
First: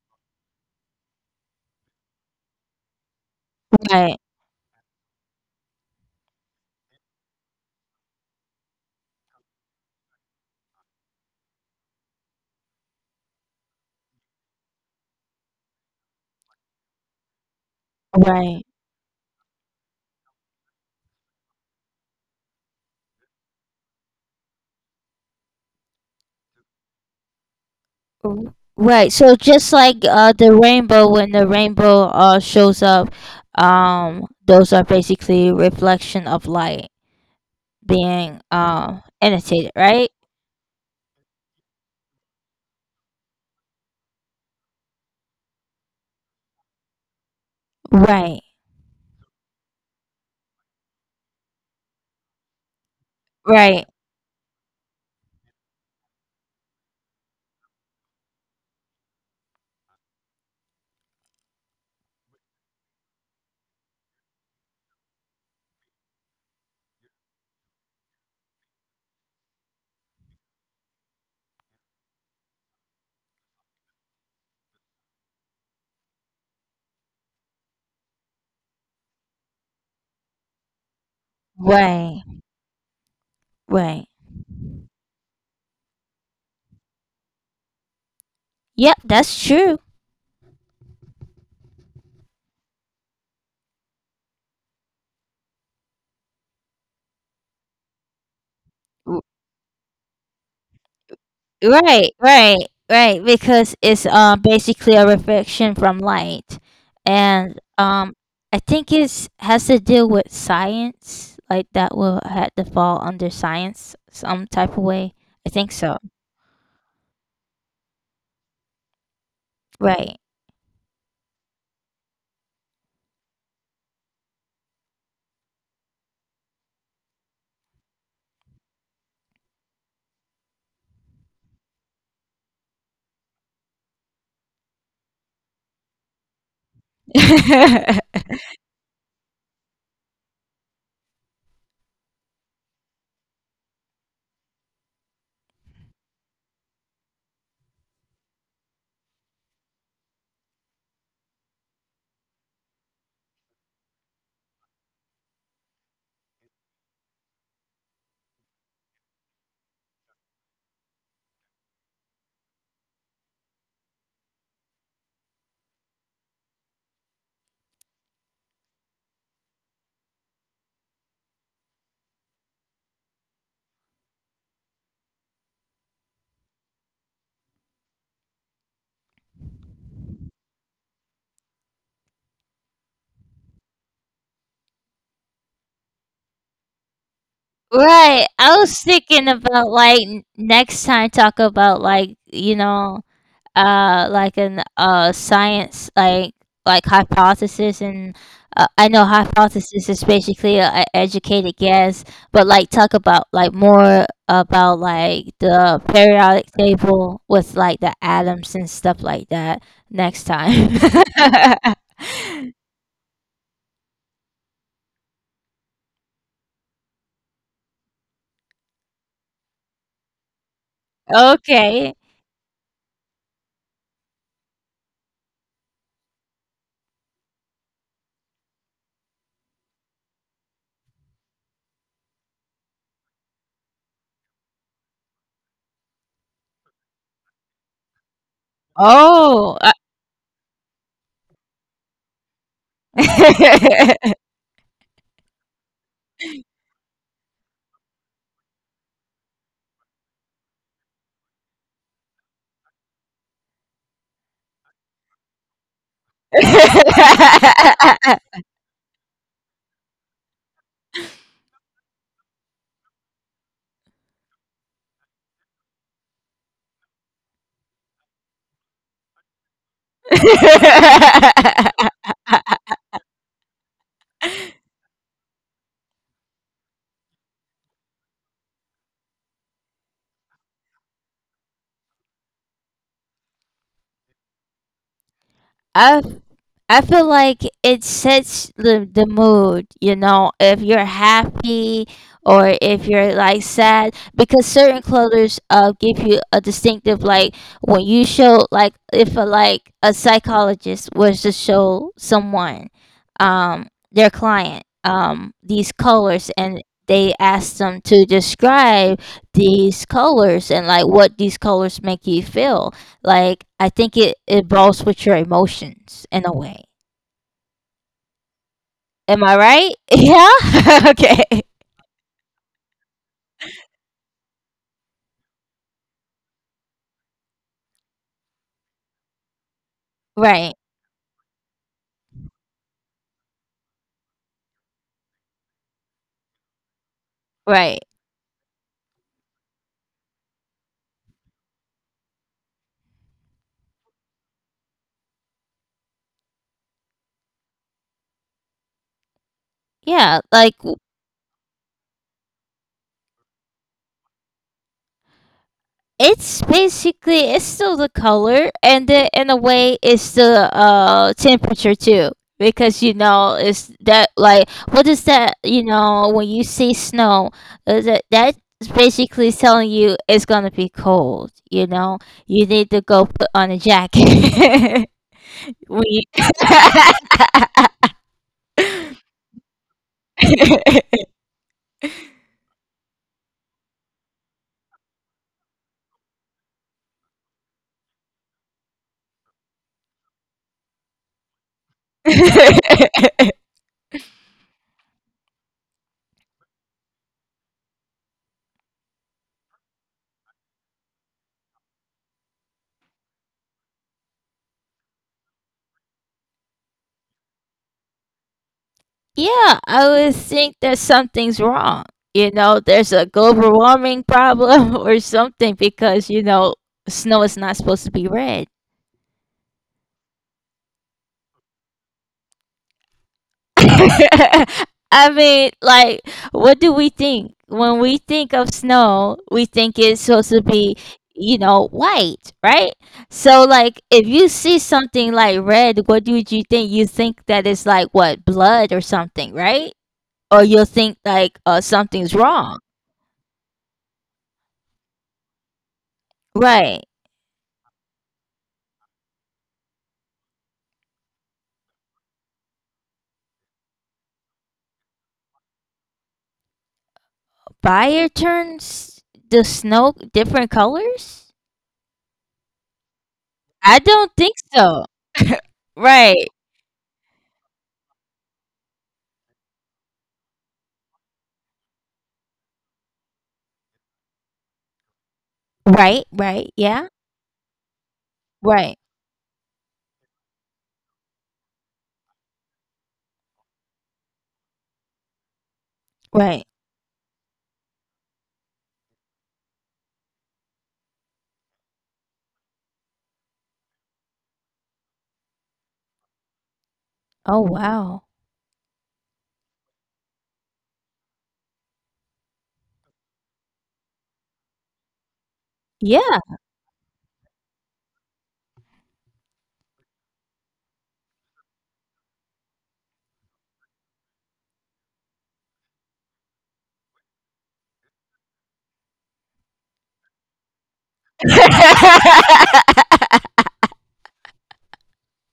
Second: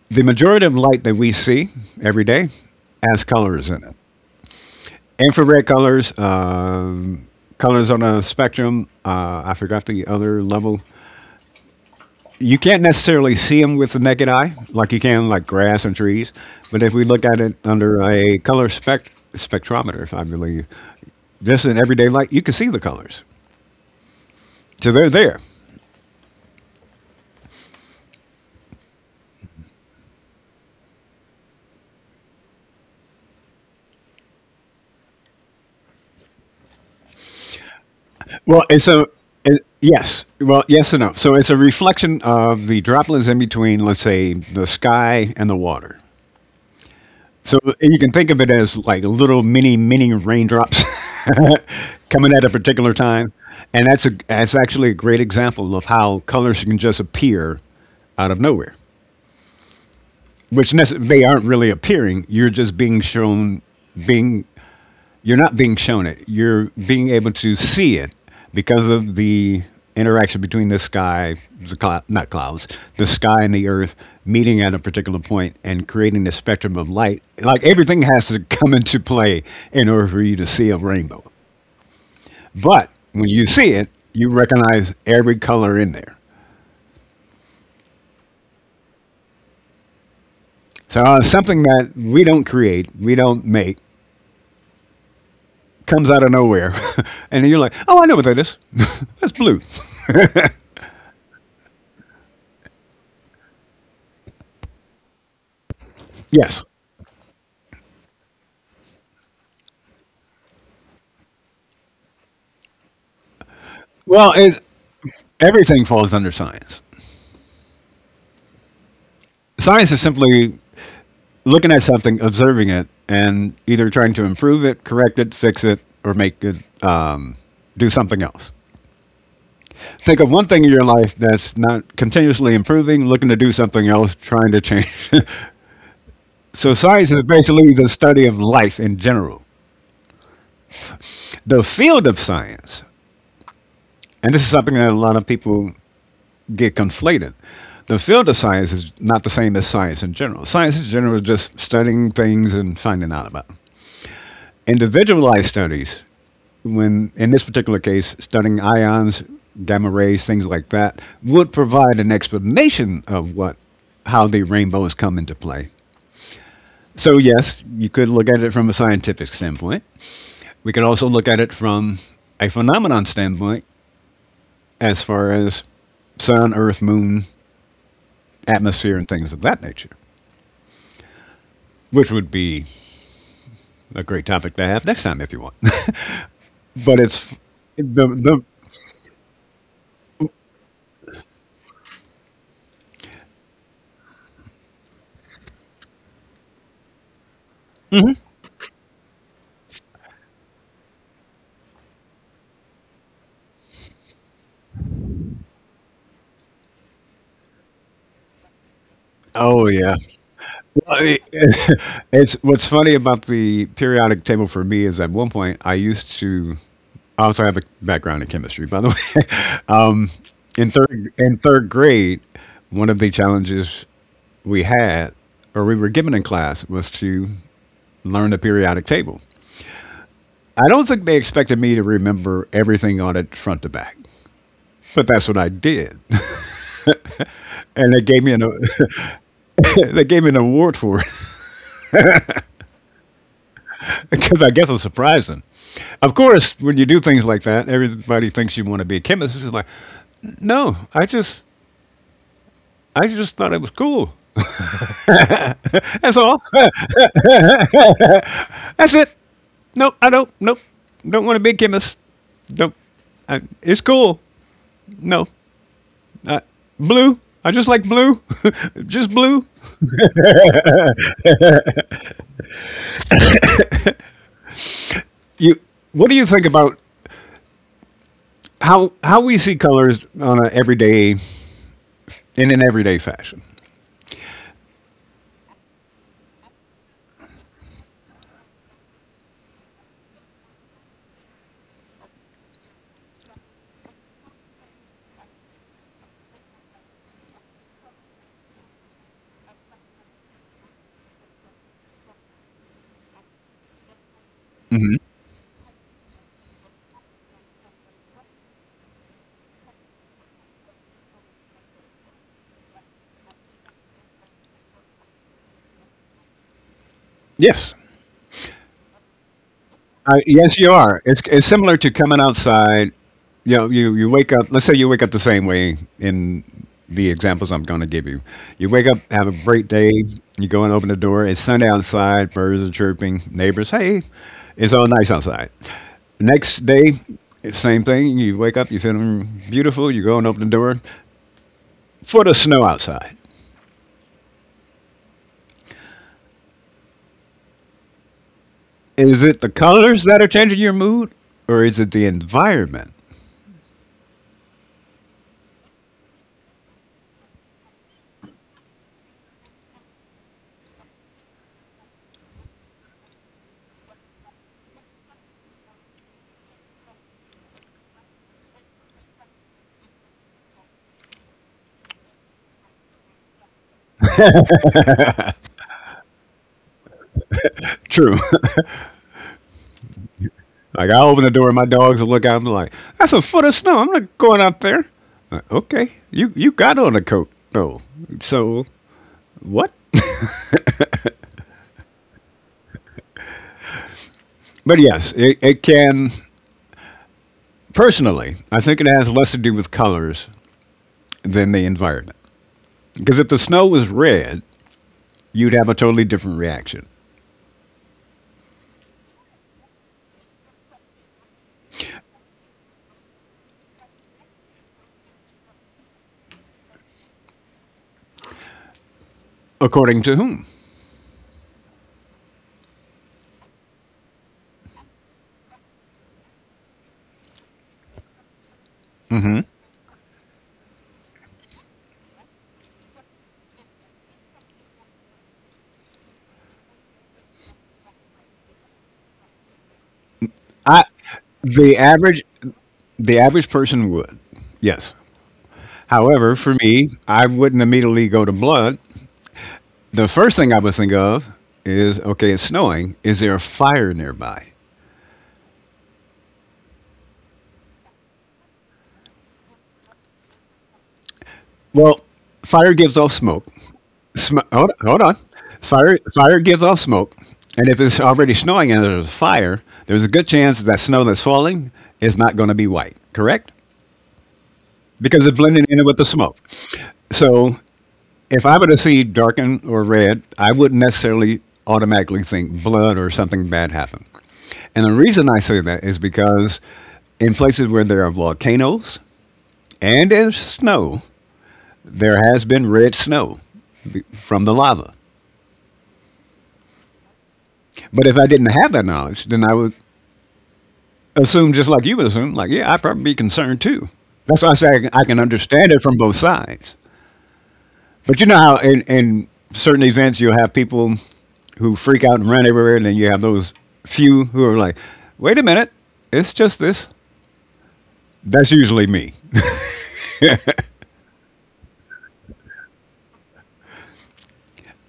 The majority of light that we see every day has colors in it. Right. Infrared colors, colors on a spectrum. I forgot the other level you can't necessarily see them with the naked eye, like you can like grass and trees. But if we look at it under a Right. color spectrometer, I believe, just in everyday light, you can see the colors. So they're there. Mm. Right. So just like, the rainbow, when the rainbow shows up, those are basically reflection of light being Well, and so annotated, right? it, yes, well, Yes and no. So it's a reflection of the droplets in between, let's say, the sky and the water. So Right. you can think of it as like little mini raindrops coming at a particular Right. time, and that's actually a great example of how colors can just appear out of nowhere, which they aren't really appearing. Being you're not being shown it. You're being able to see it because of the interaction between the sky, the cloud, not clouds, the sky and the earth meeting at a particular point and creating the spectrum of light. Like everything has to come into play in order for you to see a rainbow. Right. But when Right. you see it, you recognize every color in there. Yep, that's true. So something that we don't create, we don't make, comes out of nowhere, and then you're like, "Oh, I know what that is. That's blue." Right, right, right. Because it's basically a reflection from light, Yes. and I think it's has to deal with science. Like that will had to fall under science some type of Well, way. it, I think so. Everything falls under science. Right. Science is simply looking at something, observing it, and either trying to improve it, correct it, fix it, or make it uh, do something else. Think of one thing in your life that's not continuously improving, looking to do something else, trying to change. So, science is basically the study of life in general. The field of science, and this is something that a lot of people get conflated. The field of science is not the same as science in general. Science in general is just studying things and finding out about them. Individualized studies, when in this particular case, studying ions, gamma rays, things like that, would provide an explanation of what how the rainbows come into play. So yes, you could look at it from a scientific standpoint. We could also look at it from a phenomenon standpoint, as far as sun, earth, moon, atmosphere, and things of that nature, which would be a great topic to have next time if you want. but it's Right. I was the thinking about like next time, talk about like, you know, like an science like hypothesis, and I know hypothesis is basically an educated guess, but like talk about like more about like the periodic table with like the atoms and stuff like that next Oh yeah, time. I mean, it's what's funny about the periodic table for me is at one point I used to. Also, I have a background in chemistry, by the way. In third Okay. in third grade, one of the challenges we had, or we were given in class, was to learn the periodic table. I don't think they expected me to remember everything on it front to back, but that's what I did, and they gave me an Oh. they gave me an award for it because I guess I surprised them. Of course, when you do things like that, everybody thinks you want to be a chemist. It's just like, no, I just thought it was cool. That's all. That's it. No, I don't. Nope. Don't want to be a chemist. Don't. It's cool. No. I, Blue. I just like blue. Just blue. You. What do you think about how we see colors on a everyday in an everyday fashion? I I feel like it sets the mood, you know, if you're happy or if you're like sad, because certain colors give you a distinctive, like, when you show like, if a, like a psychologist was to show someone their client Hmm. these colors and they ask them to describe these colors and like what these colors make you feel. Like, I think it evolves with your emotions in a way. Yes. Am I right? Yeah? Yes, you Okay. are. It's similar to coming outside. You wake up. Let's say you wake up the same way in the examples I'm going to give you. You wake up, have a great day. Right, You go and open the door. It's Sunday outside. Birds are chirping. Neighbors, hey, it's all nice outside. Next day, right. it's same thing. You wake up. You feeling beautiful. You go and open the door for the snow outside. Is it the Yeah, colors like that are changing your mood, or is it the environment? it's basically, it's still the color, and then in a way it's the temperature too. Because, you know, it's that, like, what is that, you know, when you see snow, that's basically telling you it's gonna be cold, you know? You need to go put on a jacket. We. True. Like I open the door and my dogs will look out and be like, "That's a foot of snow. I'm not going out there." Like, okay, you got on a coat though, so what? But yes, it can. Personally, I think it has less to do with colors than the environment. Because if the snow was red, you'd have a totally different reaction. Yeah, I would think that something's wrong. You know, there's a global warming problem or something because, you know, snow is not supposed to be red. According to whom? I mean, like, what do we think? When we think of snow, we Hmm. think it's supposed to be, you know, white, right? So, like, if you see something like red, what do you think? You think that it's like what, blood or something, right? Or you'll I think like, the average something's wrong. the average person would. Yes. However, for me, Right. I wouldn't immediately go to blood. The first thing I would think of is okay, it's snowing. Is there a fire nearby? Fire turns the snow different colors? Well, fire gives off smoke. I don't think Sm- hold, so. hold on. Fire, Right. fire gives off smoke. And if it's already snowing and there's a fire, there's a good chance that snow that's falling is not going to be white, correct? Because it's blending Right, in with the right. smoke. Yeah. So if Right. I were to see darken or red, I wouldn't necessarily automatically think blood or something bad happened. And the reason I say that is Right. because in places where there are volcanoes and there's snow, there has been red snow from the lava. Oh wow. But if I didn't have that knowledge, then I would assume just like you would assume, like, yeah, I'd probably be concerned too. That's why I say I can understand it Yeah. from both sides. But you know how in certain events you'll have people who freak out and run everywhere, and then you have those few who are like, wait a minute, it's just this. That's usually me.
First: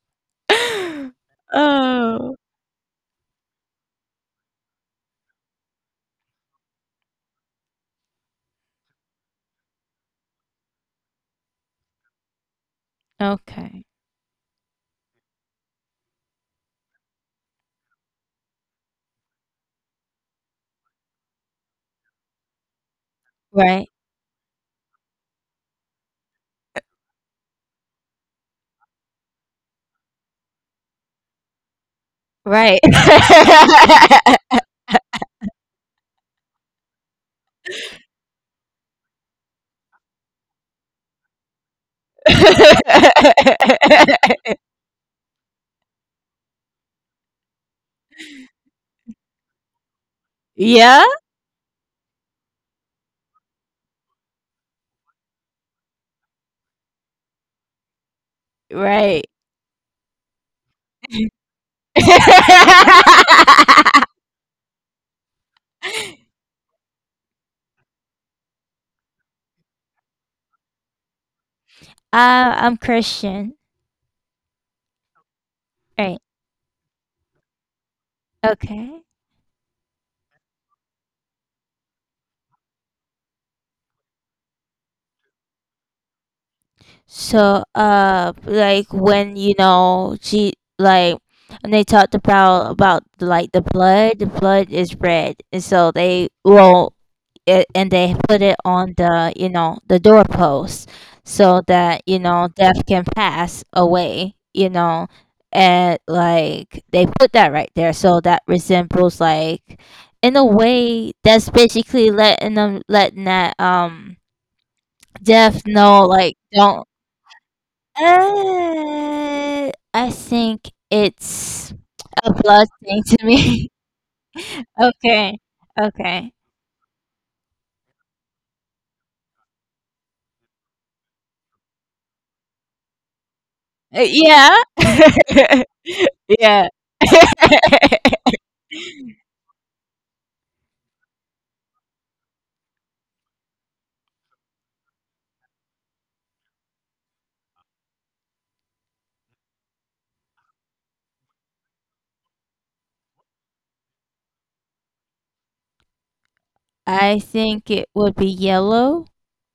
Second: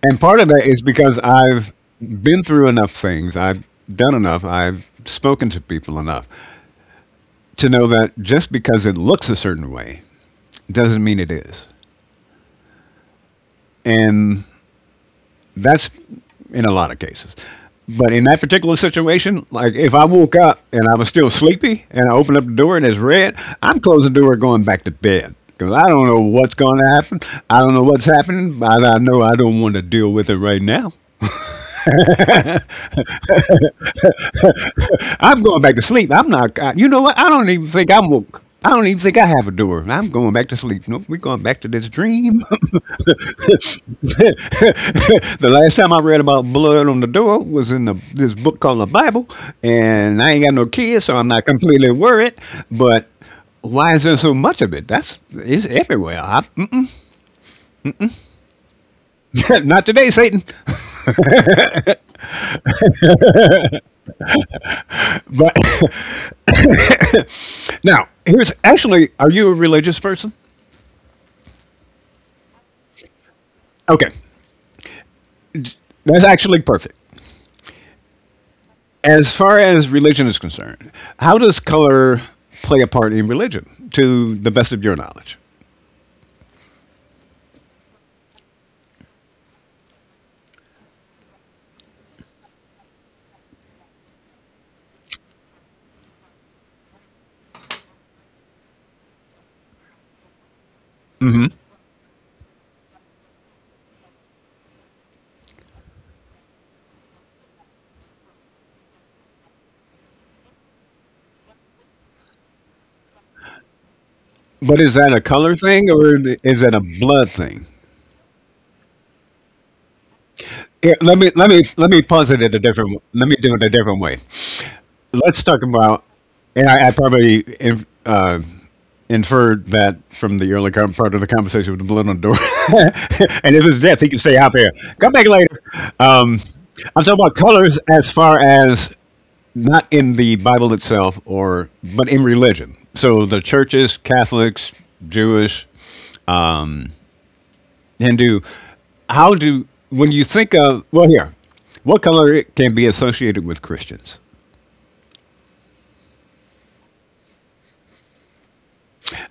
And part of that is because I've Oh. been through enough things, I've done enough, I've spoken to people enough to know that just because it looks a certain way doesn't mean it is. Okay. And that's in a lot of cases. But in that particular situation, like if I woke up and I was still sleepy and I opened up the door and it's red, Right. I'm closing the door and going back to bed because I don't know what's going to happen. I don't know what's happening, but I know I don't want to deal with it right now. Right. I'm going back to sleep. I'm not. You know what? I don't even think I'm woke. I don't even think I have a door. I'm going back to sleep. Nope, we're going back to this dream. The last time I read about blood on the door was in the this book called the Bible, and I ain't got no Yeah. kids, so I'm not completely worried. But why is there so much of it? That's It's everywhere. Mm-mm. Right. Not today, Satan. But now here's actually, are you a religious person? I'm Christian. Okay, that's Right. actually perfect. Okay. As far as religion is concerned, how does color play a part in religion, to the best of your knowledge? So, like, when, you know, she, like, and they talked about like the blood. The blood is red, and so they roll it, and they put it on the, you know, the doorpost, so that, you know, death can pass away. You know, and like they put that right there, so that resembles, like, in a way, that's basically letting them letting that But is that a color death thing, know or like is it a don't. blood thing? I think Here, let me let me it's let me a posit it a blood different. thing to Let me do it me. a different way. Okay. Let's talk about, Okay. and I probably inferred that from the early part of the conversation with the blood on the door. And if it's death, he can stay Yeah. out there. Come back later. Um, Yeah. I'm talking about colors as far as not in the Bible itself, or but in religion. So the churches, Catholics, Jewish, and do how do when you think of, well, here, what color can be associated with Christians? I think it would be yellow.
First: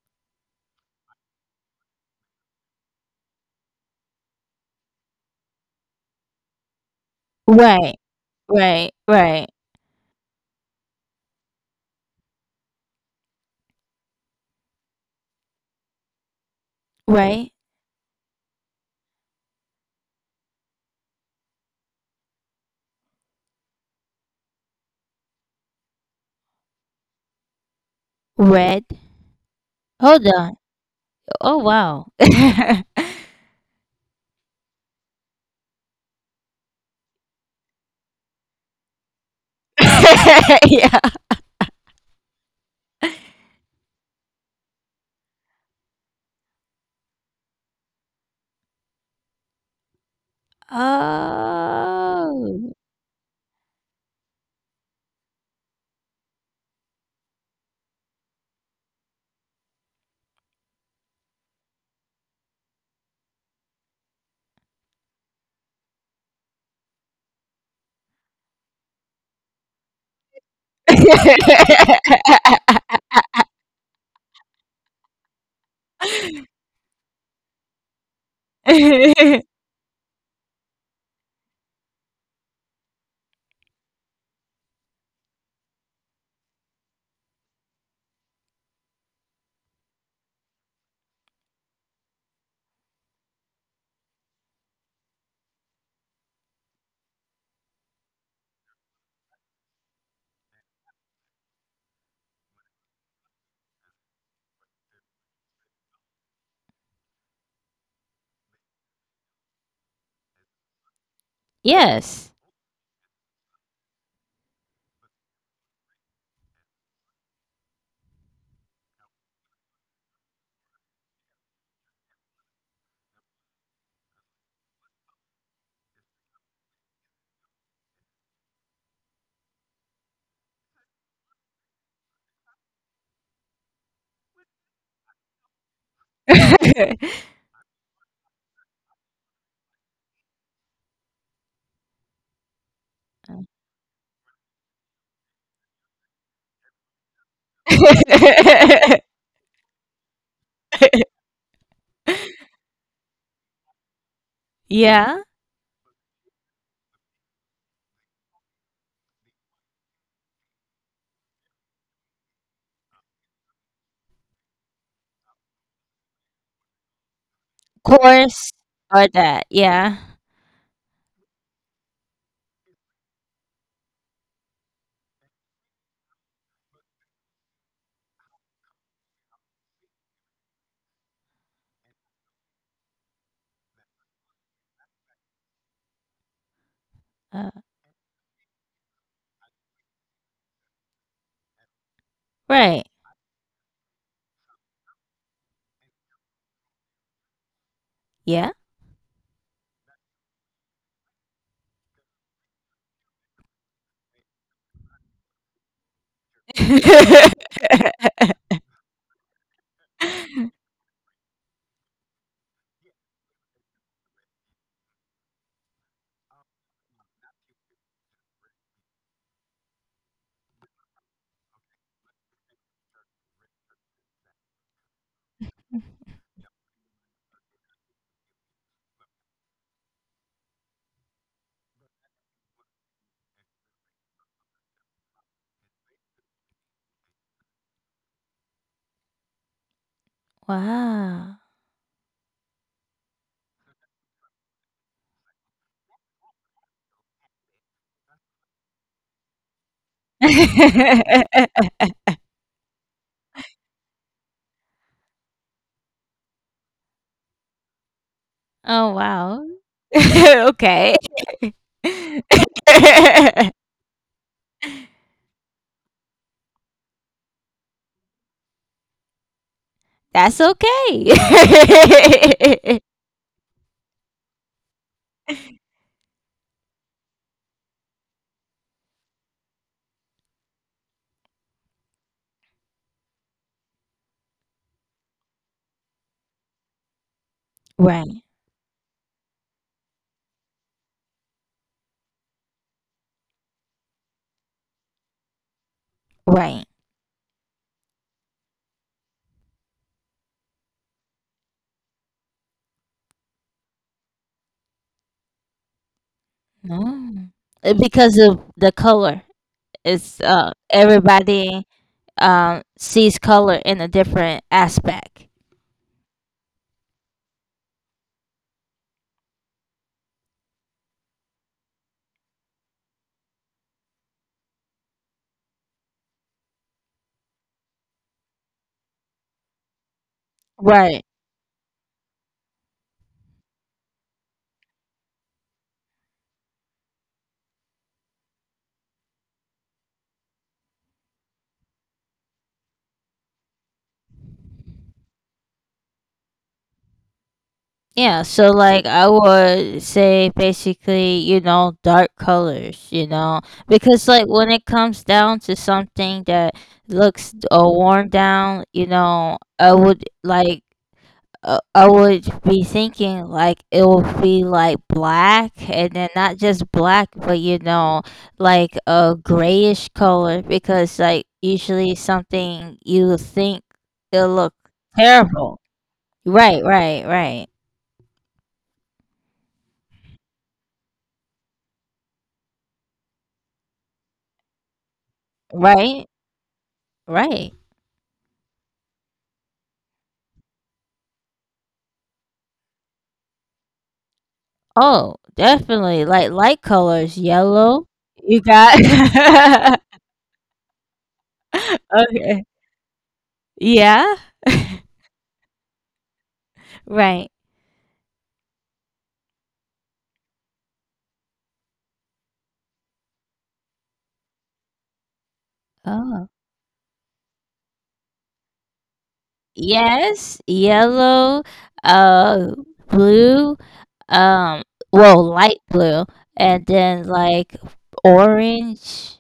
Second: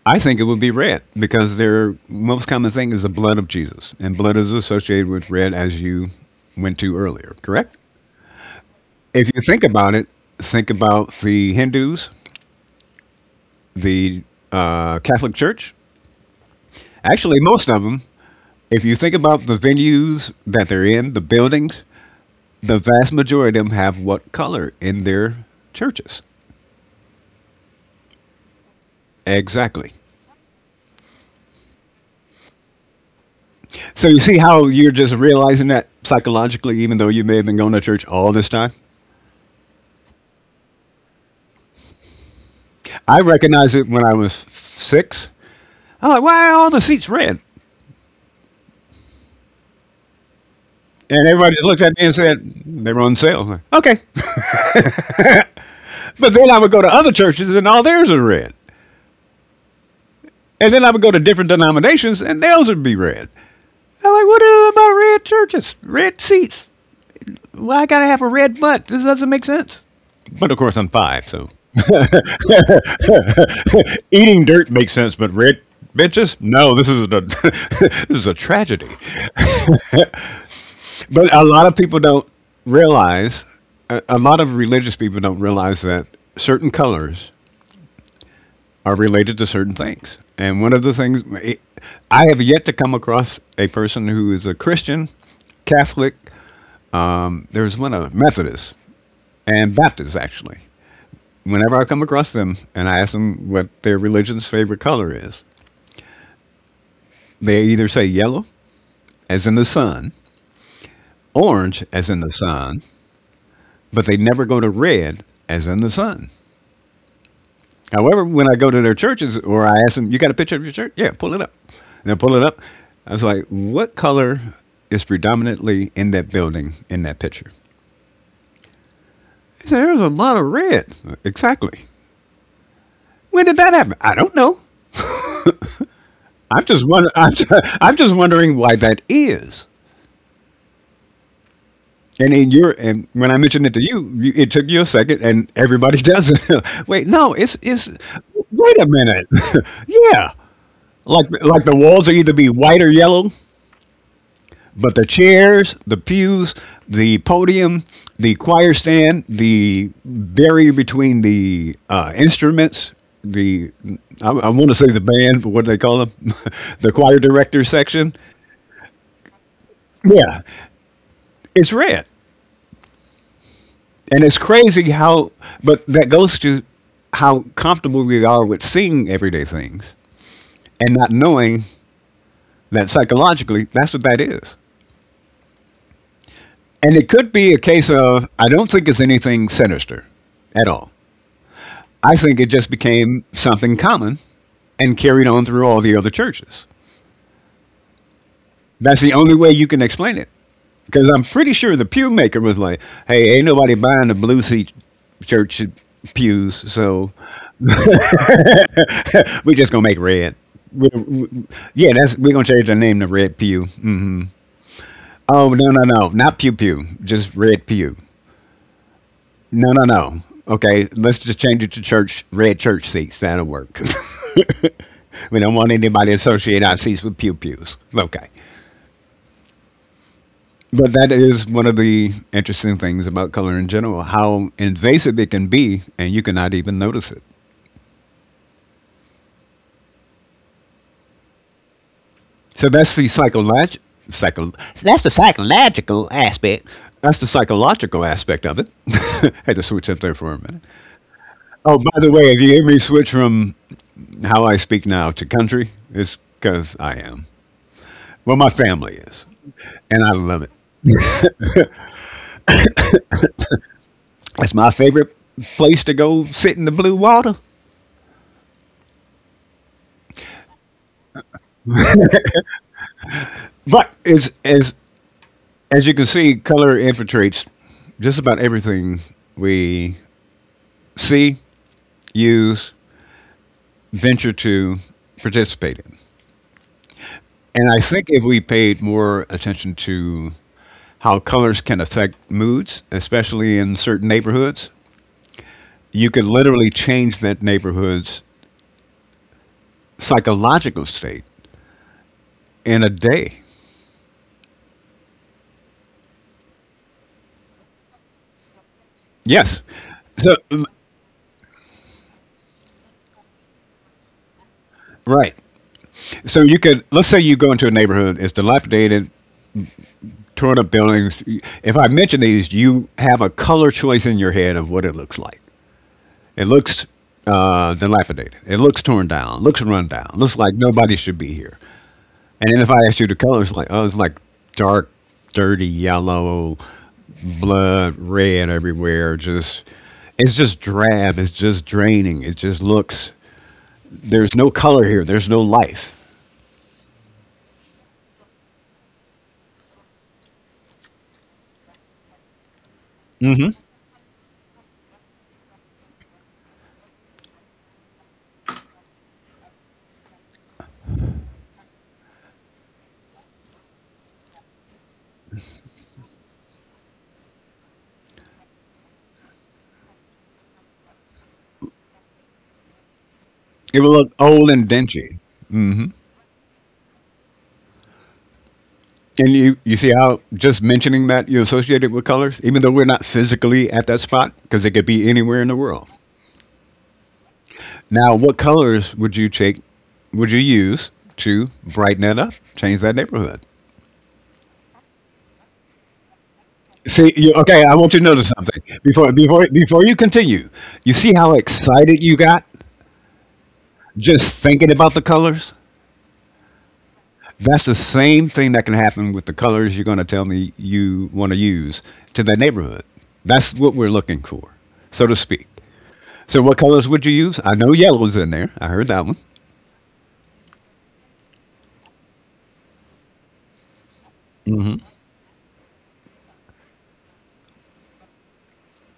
I think it would be red because their most common thing is the blood of Jesus, and blood is associated with red, as you went to earlier, correct? Right. Right. If you Right. think about it, think about the Hindus, the Catholic Church, actually, Right. most of them, if you think about the venues that they're in, the buildings, the vast majority of them have what color in their churches? Red. Exactly. Hold on. Oh wow. So you see how you're just realizing that psychologically, even though you may have been going to church all this time. Yeah. I recognized it when I was six. I'm like, why are all the seats red? And everybody just looked at me and said they were Oh. on sale. I'm like, okay, but then I would go to other churches and all theirs are red. And then I would go to different denominations and theirs would be red. I'm like, what is it about red churches, red seats? Why I gotta have a red butt? This doesn't make sense. But of course, I'm five, so eating dirt makes sense, but red benches? No, this is a this is a tragedy. But a lot of people don't realize. A lot of religious people don't realize that certain colors are related to certain things. And one of the things, I have yet to come across a person who is a Christian, Catholic. There's one other, Methodist and Baptist, actually. Whenever I come across them and I ask them what their religion's favorite color is, they either say yellow, as in the sun, orange, as in the Yes. sun, but they never go to red, as in the sun. However, when I go to their churches or I ask them, you got a picture of your church? Yeah, pull it up. And I pull it up. I was like, what color is predominantly in that building in that picture? He said, there's a lot of red. Exactly. When did that happen? I don't know. I'm just wonder- I'm just wondering why that is. And in your and when I mentioned it to you, it took you a second, and everybody does it. Wait, no, it's. Wait a minute. Yeah, like the walls will either be white or yellow, but the Yeah. chairs, the pews, the podium, the choir stand, the barrier between the instruments, the I want to say the band, but what do they call them? The choir director section. Course or that. Yeah. Yeah, it's red. And it's crazy how, but that goes to how comfortable we are with seeing everyday things and not knowing that psychologically that's what that is. And it could be a Uh, case of, I don't think it's anything sinister at all. I think it just right. became something common and carried on through all the other churches. Yeah. That's the only way you can explain it. Because I'm pretty sure the pew maker was like, hey, ain't nobody buying the blue seat church pews, so we're just gonna make red. We- we- yeah, that's we're gonna change the name to Red Pew. Hmm. Oh no no no, not Pew Pew, just Red Pew. No no no. Okay, let's just change it to church red church seats. That'll work. We don't want anybody to associate our seats with pew pews. Okay, but that is one of the interesting things about color in general: how invasive it can be, and you cannot even notice it. Wow. So psycho- that's the psychological aspect. That's the psychological aspect of it. Had to switch up there for a minute. Oh, Oh by the way, if you hear me switch from how I speak now to country, it's because I am. Well, my family is, wow. and I love it. Okay. It's my favorite place to go sit in the blue water. That's okay. But as you can see, color infiltrates just about everything we see, use, venture to participate in. And I think Right. if we paid more attention to how colors can affect moods, especially in certain neighborhoods, you could Right. literally change that neighborhood's psychological state in a day. No. Because of the color. Yes. It's So, everybody sees color in a different aspect. right. So you could, let's say you go into a neighborhood, it's dilapidated, torn up buildings. If I mention these, you have a color choice in your head of what it looks like. It looks dilapidated. It looks torn down. Looks run down. Looks like Right. nobody should be here. And then if I asked you the color, it's like, oh, it's like dark, dirty yellow, blood red everywhere. It's just drab. It's just draining. It just looks. There's no color here. There's no life. Yeah. So, like, I would say basically, you know, dark colors, you know, hmm because, like, when it comes down to something that looks worn down, you know, I would, like, I would be thinking, like, it would be, like, black, and then not just black, but, you know, like a grayish color, because, like, usually something you think It will it'll look look old and dingy. terrible. Right, right, right. And you see how just mentioning that you associate it with colors, even though we're not physically at that spot, because it could be anywhere in the Right, world. right. Now, what colors would you take? Would you use to brighten that up, change that neighborhood? Oh, definitely, like, light colors, See, okay, yellow. I want you to You notice something before before got. before you continue. You see how excited you Okay. got Yeah, just thinking about the colors? right. That's the same thing that can happen with the colors you're going to tell me you want to use to the neighborhood. That's what we're looking for, so to speak. Oh. So, what colors would you use? I know yellow's in there. I heard that one. Yes, yellow, uh, blue, um, well, light blue, and then, like, orange,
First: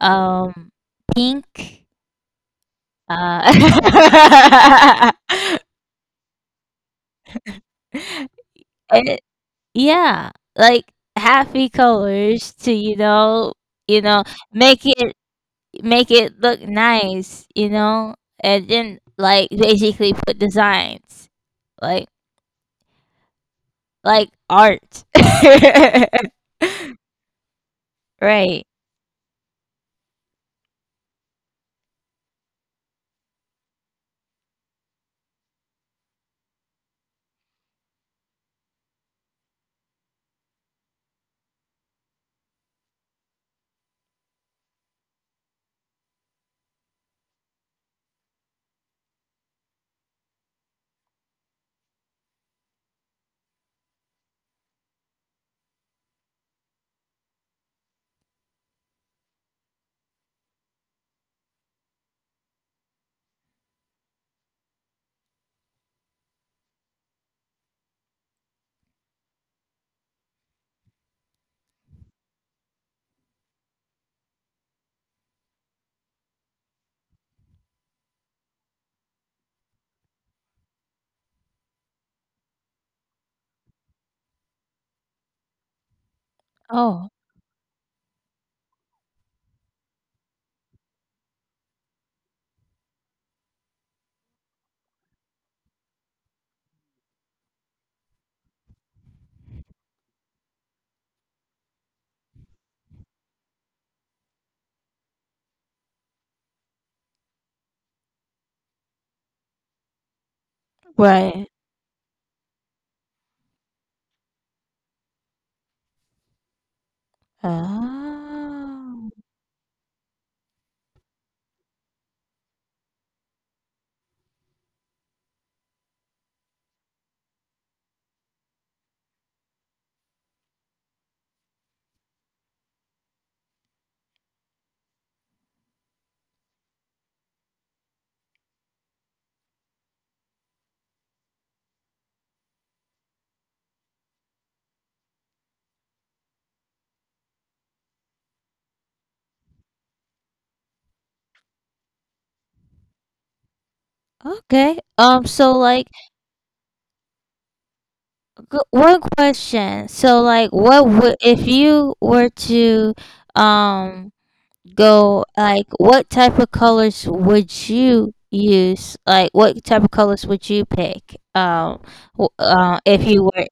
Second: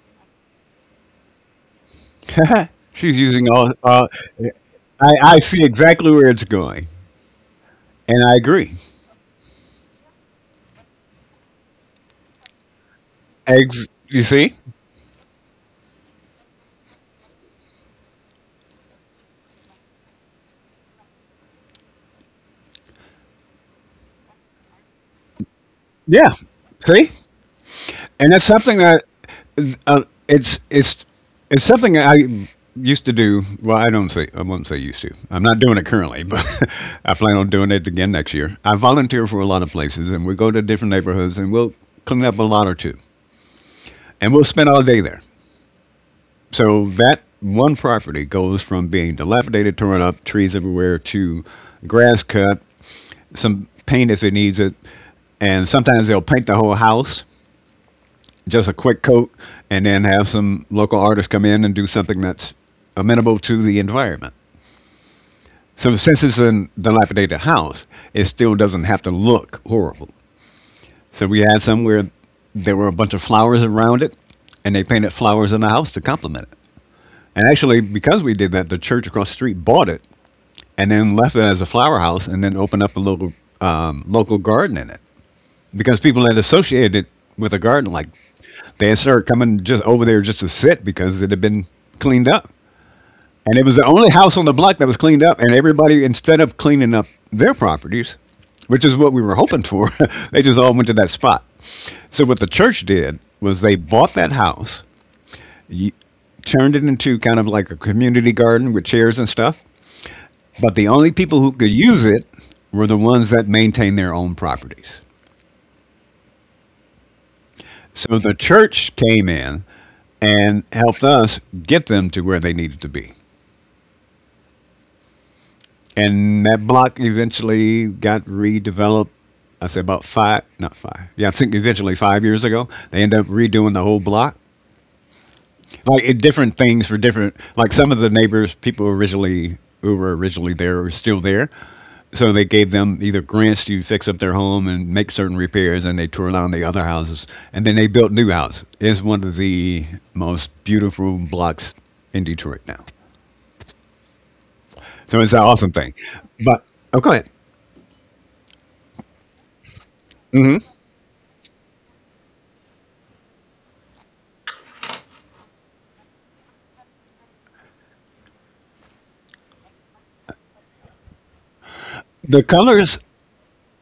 um, pink, She's uh, using all. I see exactly where it's going, and I agree. and. Yeah, like happy colors to, you know, Eggs. you You know, see? make it look nice, you know, and then like basically put designs like art. Yeah. See? And that's Right. something that uh, it's it's something that I used to do. Well, I don't say I won't say used to. I'm not doing it currently, but I plan on doing it again next year. I volunteer for a lot of places, and we go to different neighborhoods, and we'll clean up a lot or two, and we'll spend all day there. So that one property goes from being dilapidated, torn up, trees everywhere, to grass cut, some paint if it needs it, and sometimes they'll paint the whole house just a quick coat, and then have some local artists come in and do something that's amenable to the environment. So since it's in dilapidated house, it still doesn't have to look horrible. So we had some where there were a bunch of flowers around it, and they painted flowers in the house to complement it. And actually, because we did that, the church across the street bought it and then left it as a flower house, and then opened up a local garden in it because people had associated it Oh, with a garden like they started coming just over there just to sit because it had been cleaned up. And it was the only house on the block that was cleaned up. And everybody, instead of cleaning up their properties, which is what we were hoping for, they just all went to that spot. So what the church did was they bought that house, y- turned it into kind of like a community garden with chairs and stuff. But the only people who could right. use it were the ones that maintained their own properties. So the church came Oh, in and helped us get them to where they needed to be. And that block eventually got redeveloped. I say about five, not five. Yeah, I think eventually 5 years ago, they end up redoing the whole block. Like it, different things for different. Like some of the neighbors, people originally who were originally there are still there, so they gave them either grants to fix up their home and make certain repairs, and they tore down the other houses, and then they built new houses. It's one of the most beautiful blocks in Detroit now. okay. So it's an awesome So thing. like, But oh, go ahead. One question. So like, what would if you were to um go, like what type of colors would you use? Like what type of colors would you pick? The colors, If you were,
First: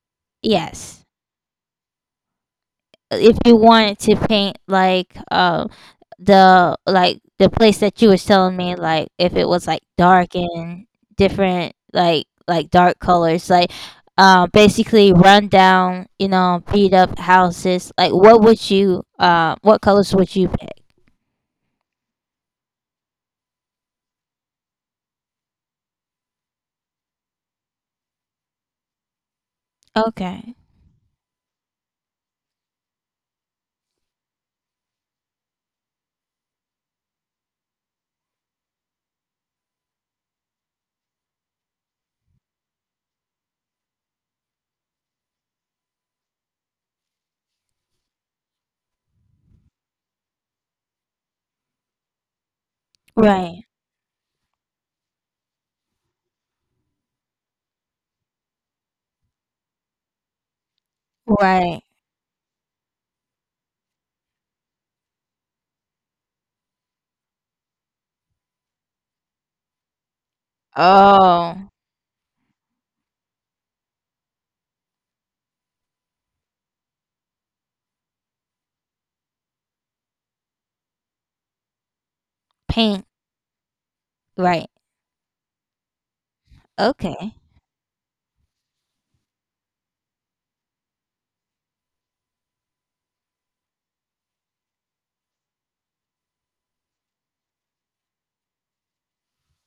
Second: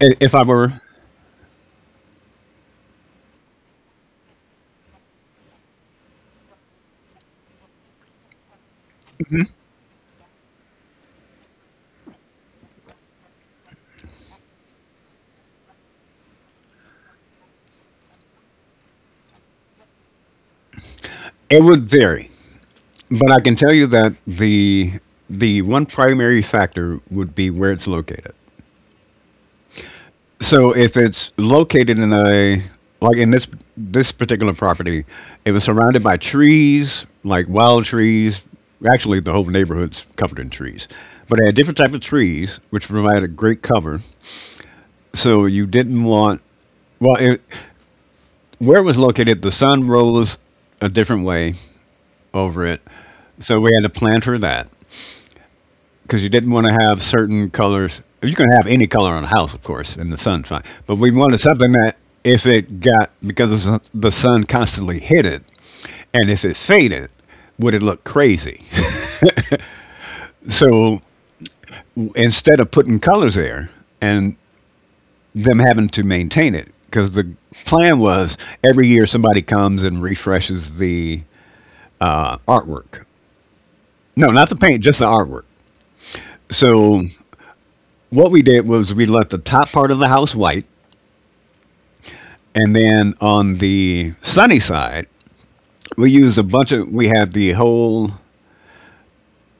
if I were, yes, if you wanted to paint like the, like, the place that you was telling me, like if it mm-hmm. was like dark and different, like dark colors like, basically run down, you know, beat up houses, like what would you what colors would you pick, It would vary, but I can tell you that the one primary factor would be where it's located. okay, So if it's located in a like in this particular property, it was surrounded by trees, like wild trees. Actually, the whole neighborhood's covered in trees, but it had different type of trees, which provided great cover. So you didn't want well, it, where it was located, the sun rose a different way, over it. right, So we had to plan for that because you didn't want to have certain colors. You can have any color on a house, of course, in the sun's fine. But we wanted something right. that if it got because the sun constantly hit it, and if it faded, would it look crazy? So Oh, instead of putting colors there and them having to maintain it, because the plan was every year somebody comes and refreshes the paint. artwork. No, not the Right. paint, just the artwork. So Okay. what we did was we left the top part of the house white, and then on the sunny side, we used a bunch of. We had the whole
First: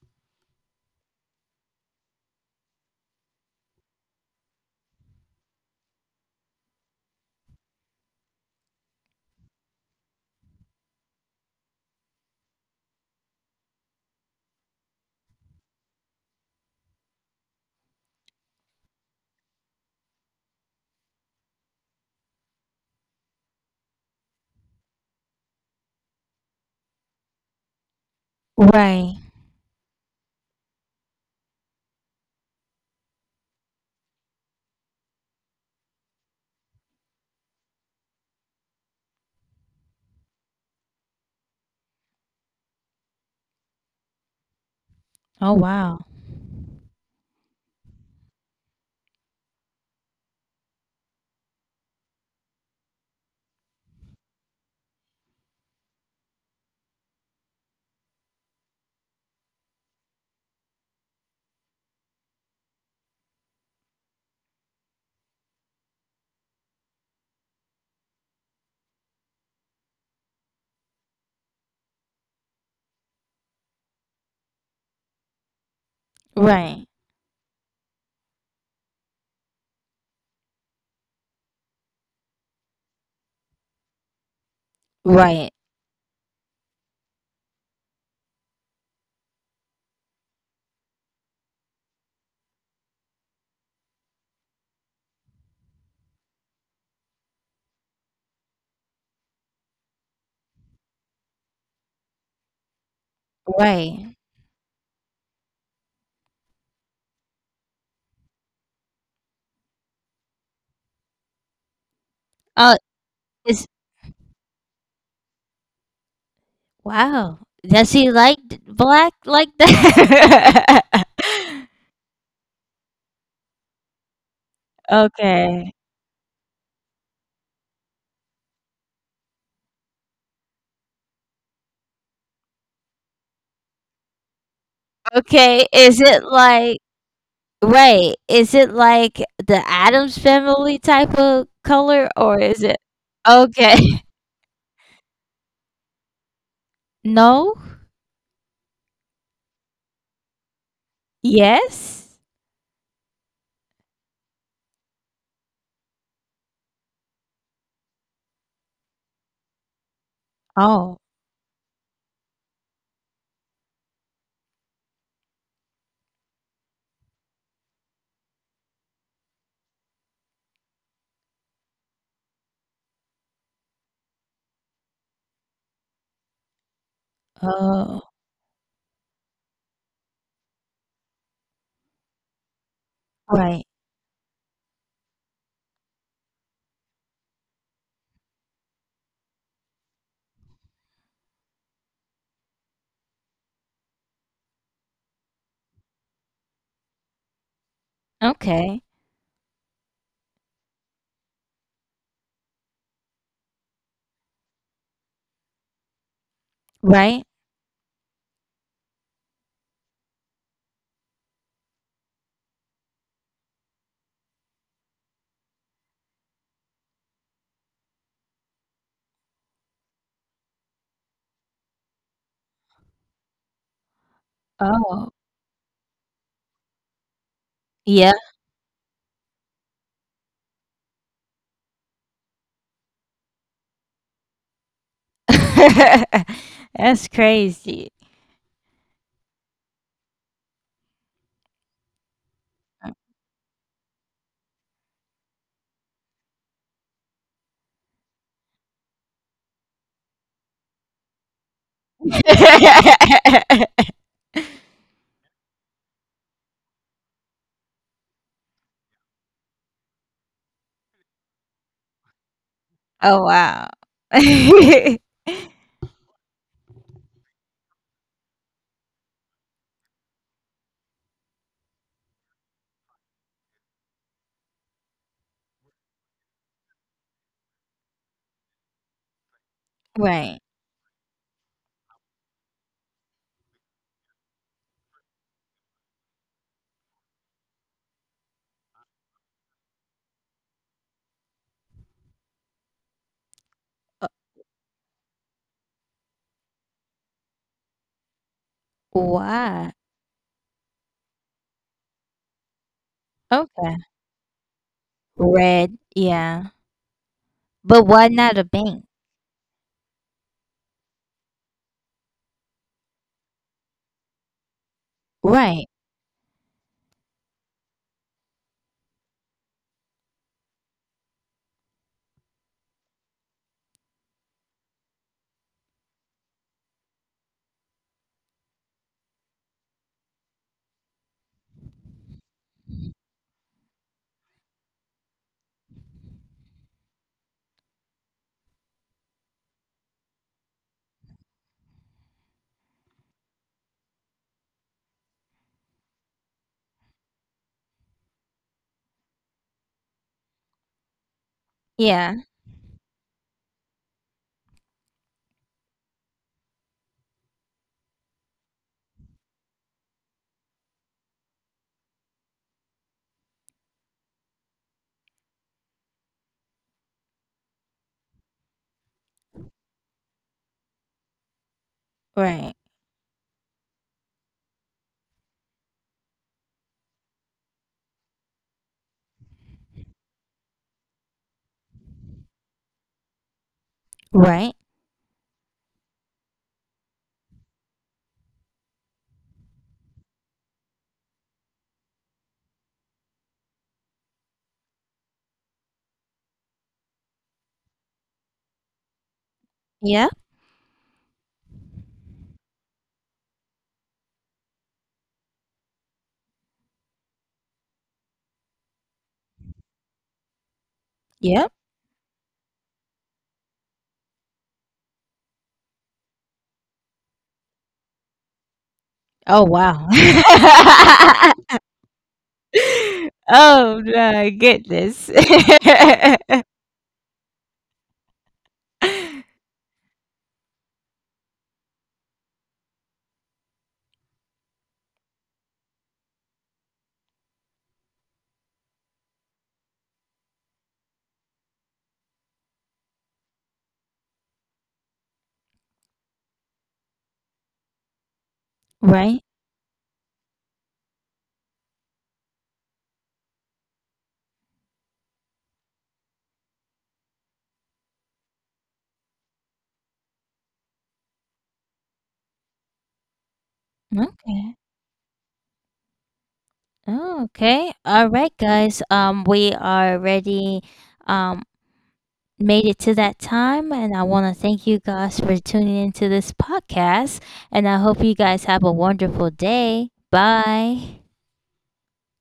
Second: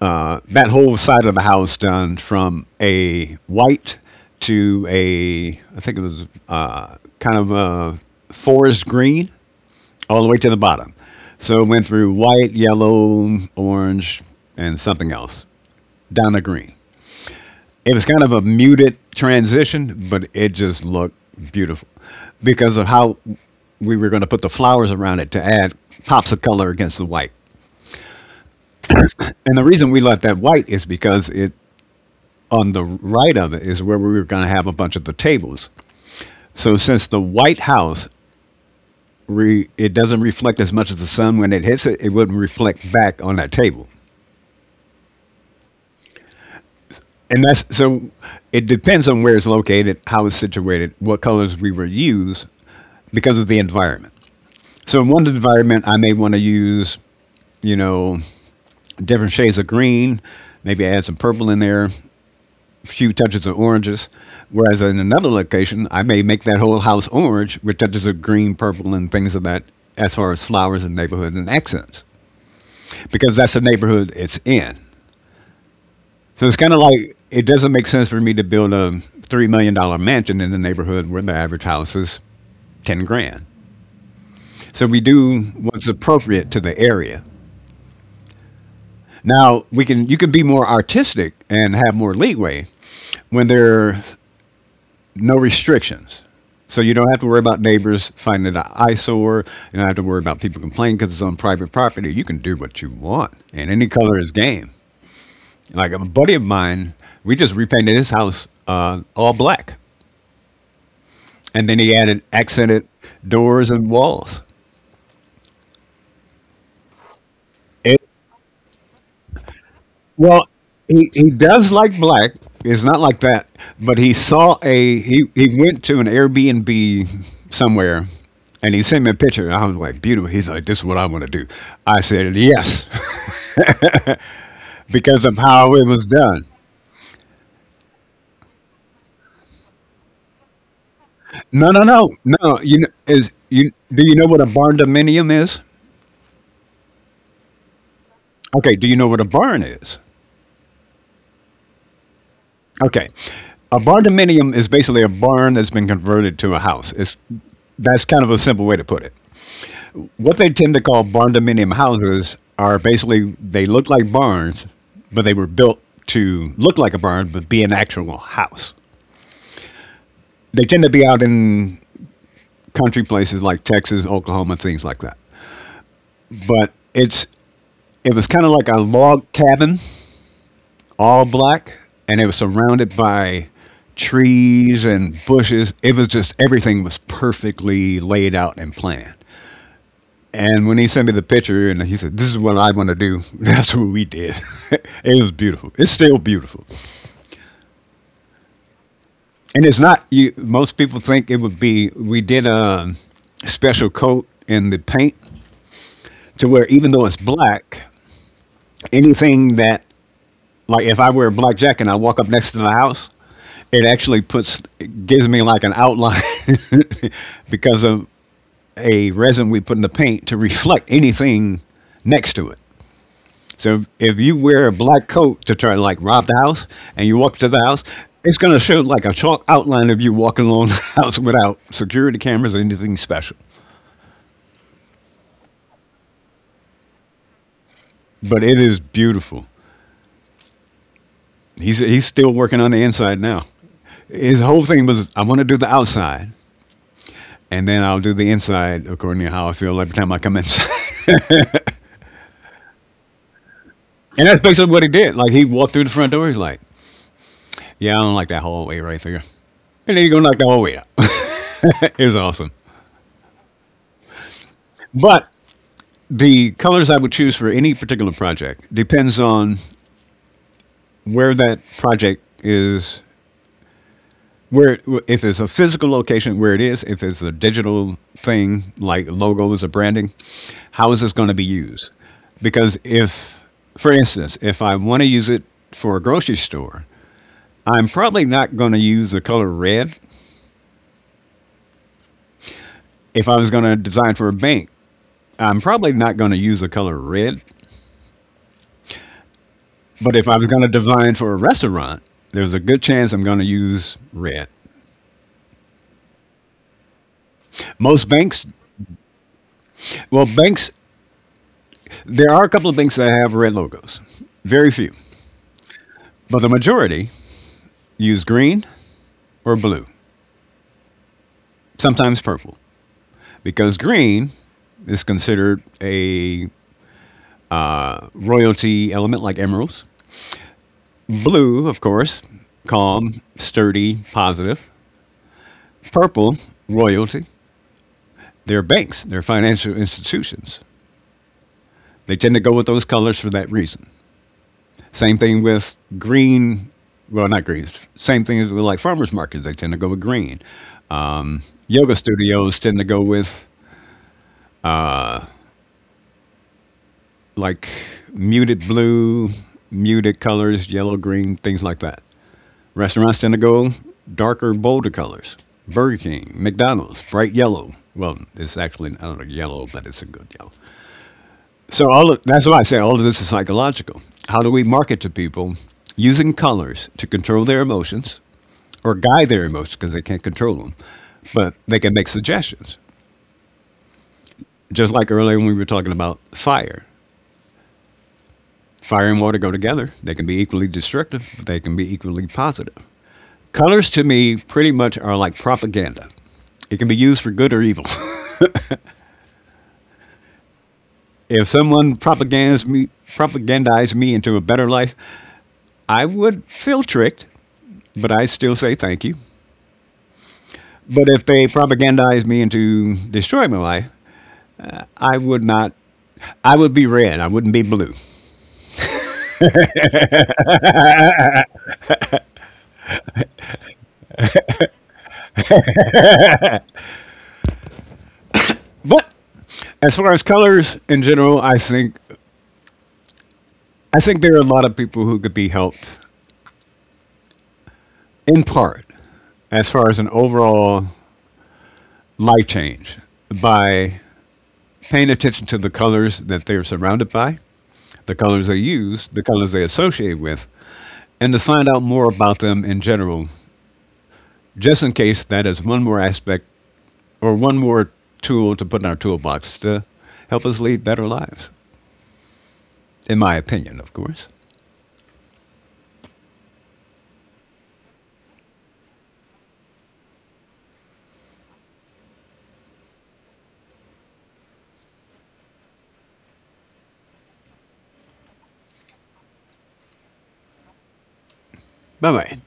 that whole side of the house done from a white to a I think it was kind of a forest green all the way to the bottom. So it went through white, yellow, orange, and something else down to green. It was kind of a muted transition, but it just looked beautiful because of how we were going to put the flowers around it to add pops of color against the white. Right. And the reason we left that white is because it on the right of it is where we were going to have a bunch of the tables. So since the White House it doesn't reflect as much as the sun when it hits it, it wouldn't reflect back on that table. Oh wow. And that's so it depends on where it's located, how it's situated, what colors we will use because of the environment. So in one environment, I may want to use, you know, different shades of green, maybe add some purple in there, a few touches of oranges. Whereas in another location, I may make that whole house orange with touches of green, purple, and things of that as far as flowers and neighborhood and accents, because that's the neighborhood it's in. So it's kind of Right. like it doesn't make sense for me to build a $3 million mansion in the neighborhood where the average house is 10 grand. So we do Right. what's appropriate to the area. Now we can you can be more artistic and have more leeway when there's no restrictions. So you don't have to worry about neighbors finding an eyesore. You don't have to worry about people complaining because it's on private property. You can do what you want, and any Right. color is game. Like a buddy of mine, we just repainted his house all black, and then he added Oh, accented it's doors and walls. wow. Does It he like black like Well, that? He does like black. It's not like that, but he saw a he Okay. went to an Airbnb somewhere, and he sent me a picture. And I was like, beautiful. He's like, this is what I want to do. I said yes because of Okay. how it Is was it done. like, right? Is it like the Adams family type of No, no, color, no, or is no. it You know, is you okay? do you know what a barn dominium is? No? Okay, do you know what a barn is? Yes? Okay, a barn dominium is basically a barn that's been converted to a house. It's That's kind of a simple way to put it. What they tend to Oh. call barndominium houses are basically they look like barns, but they were built to look like a barn but be an actual house. They tend to be out in country places like Texas, Oklahoma, things like that. But Oh. it was kind of like a log cabin, all black, and it was surrounded by Right. trees and bushes. It was just everything was perfectly laid out and planned. And when he sent me the picture, and he said, "This is what I want to do," that's what we did. It was beautiful. It's still beautiful, Okay. and it's not. You, most people think it would be. We did a special coat in the paint to where even though it's Right? black, anything that like if I wear a black jacket and I walk up next to the house, it actually puts it gives me like an outline because of a resin we put in the paint to reflect anything next to it. So if you wear a Oh. black coat to try to like rob the house and you walk to the house, Yeah. it's going to show like a chalk outline of you walking along the house without security cameras or anything special. That's crazy. But it is beautiful. He's still working on the inside now. His whole thing was I want to do the outside and then I'll do the inside according to how I feel every time I come inside. And that's basically what he did. Like he walked through the front door. He's like, "Yeah, I don't like that hallway right there," and then he go knock the hallway out. It was awesome. Oh, wow. But the colors I would choose for any particular project depends on where that project is. Where it, if it's a physical location, where it is, if it's a digital thing like logos or branding, Right. how is this going to be used? Because if, for instance, if I want to use it for a grocery store, I'm probably not going to use the color red. If I was going to design for a Uh, bank, I'm probably not going to use the color red. But if I Why? was going to design for a restaurant, there's a good chance I'm going to use red. Okay. Red. Yeah. Most banks, But why not a bank? well, banks, there are a couple of banks that have red logos, very few. Right. But the majority use green or blue, sometimes purple, because green is considered a royalty element like emeralds. Blue, of course, calm, sturdy, positive. Purple, royalty. They're financial institutions. They tend to go with those colors for that reason. Same thing with green. Well, not greens. Same thing with like farmers markets. They tend to go with green. Yoga studios Yeah. tend to go with like muted blue, muted colors, yellow, green, things like that. Restaurants tend to go darker, bolder colors. Burger King, McDonald's, bright yellow. Well, it's actually I don't know yellow, but it's a good yellow. So that's why I say all Right. of this is psychological. How do we market to people using colors to control their emotions or guide their emotions because they can't control them, but they can make suggestions. Right. Just like earlier when we were talking about fire. Fire and water go together. They can be equally destructive, but they can be equally positive. Colors to me pretty much are like propaganda. It can be used for good or evil. Yeah. If propagandized me into a better life, I would feel tricked, but I still say thank you. But if they Yep. propagandize me into destroying my life, I would not. I would be red. I wouldn't be blue. Oh, wow. Oh, my goodness. But as far as colors in general, I think there are a lot of people who could be helped in part, as far as an overall life change, by paying attention to the colors that they're surrounded by, the colors they use, the Right. colors they associate with, and to find out more about them in general, just in case that is one more aspect or one more tool to put in our toolbox to help us lead better lives, in my opinion, of course. Okay. Oh, okay. All right, guys. We are ready. Um, Made it to that time, and I want to thank you guys for tuning into this podcast. And I hope you guys have a wonderful day. Bye. Bye bye.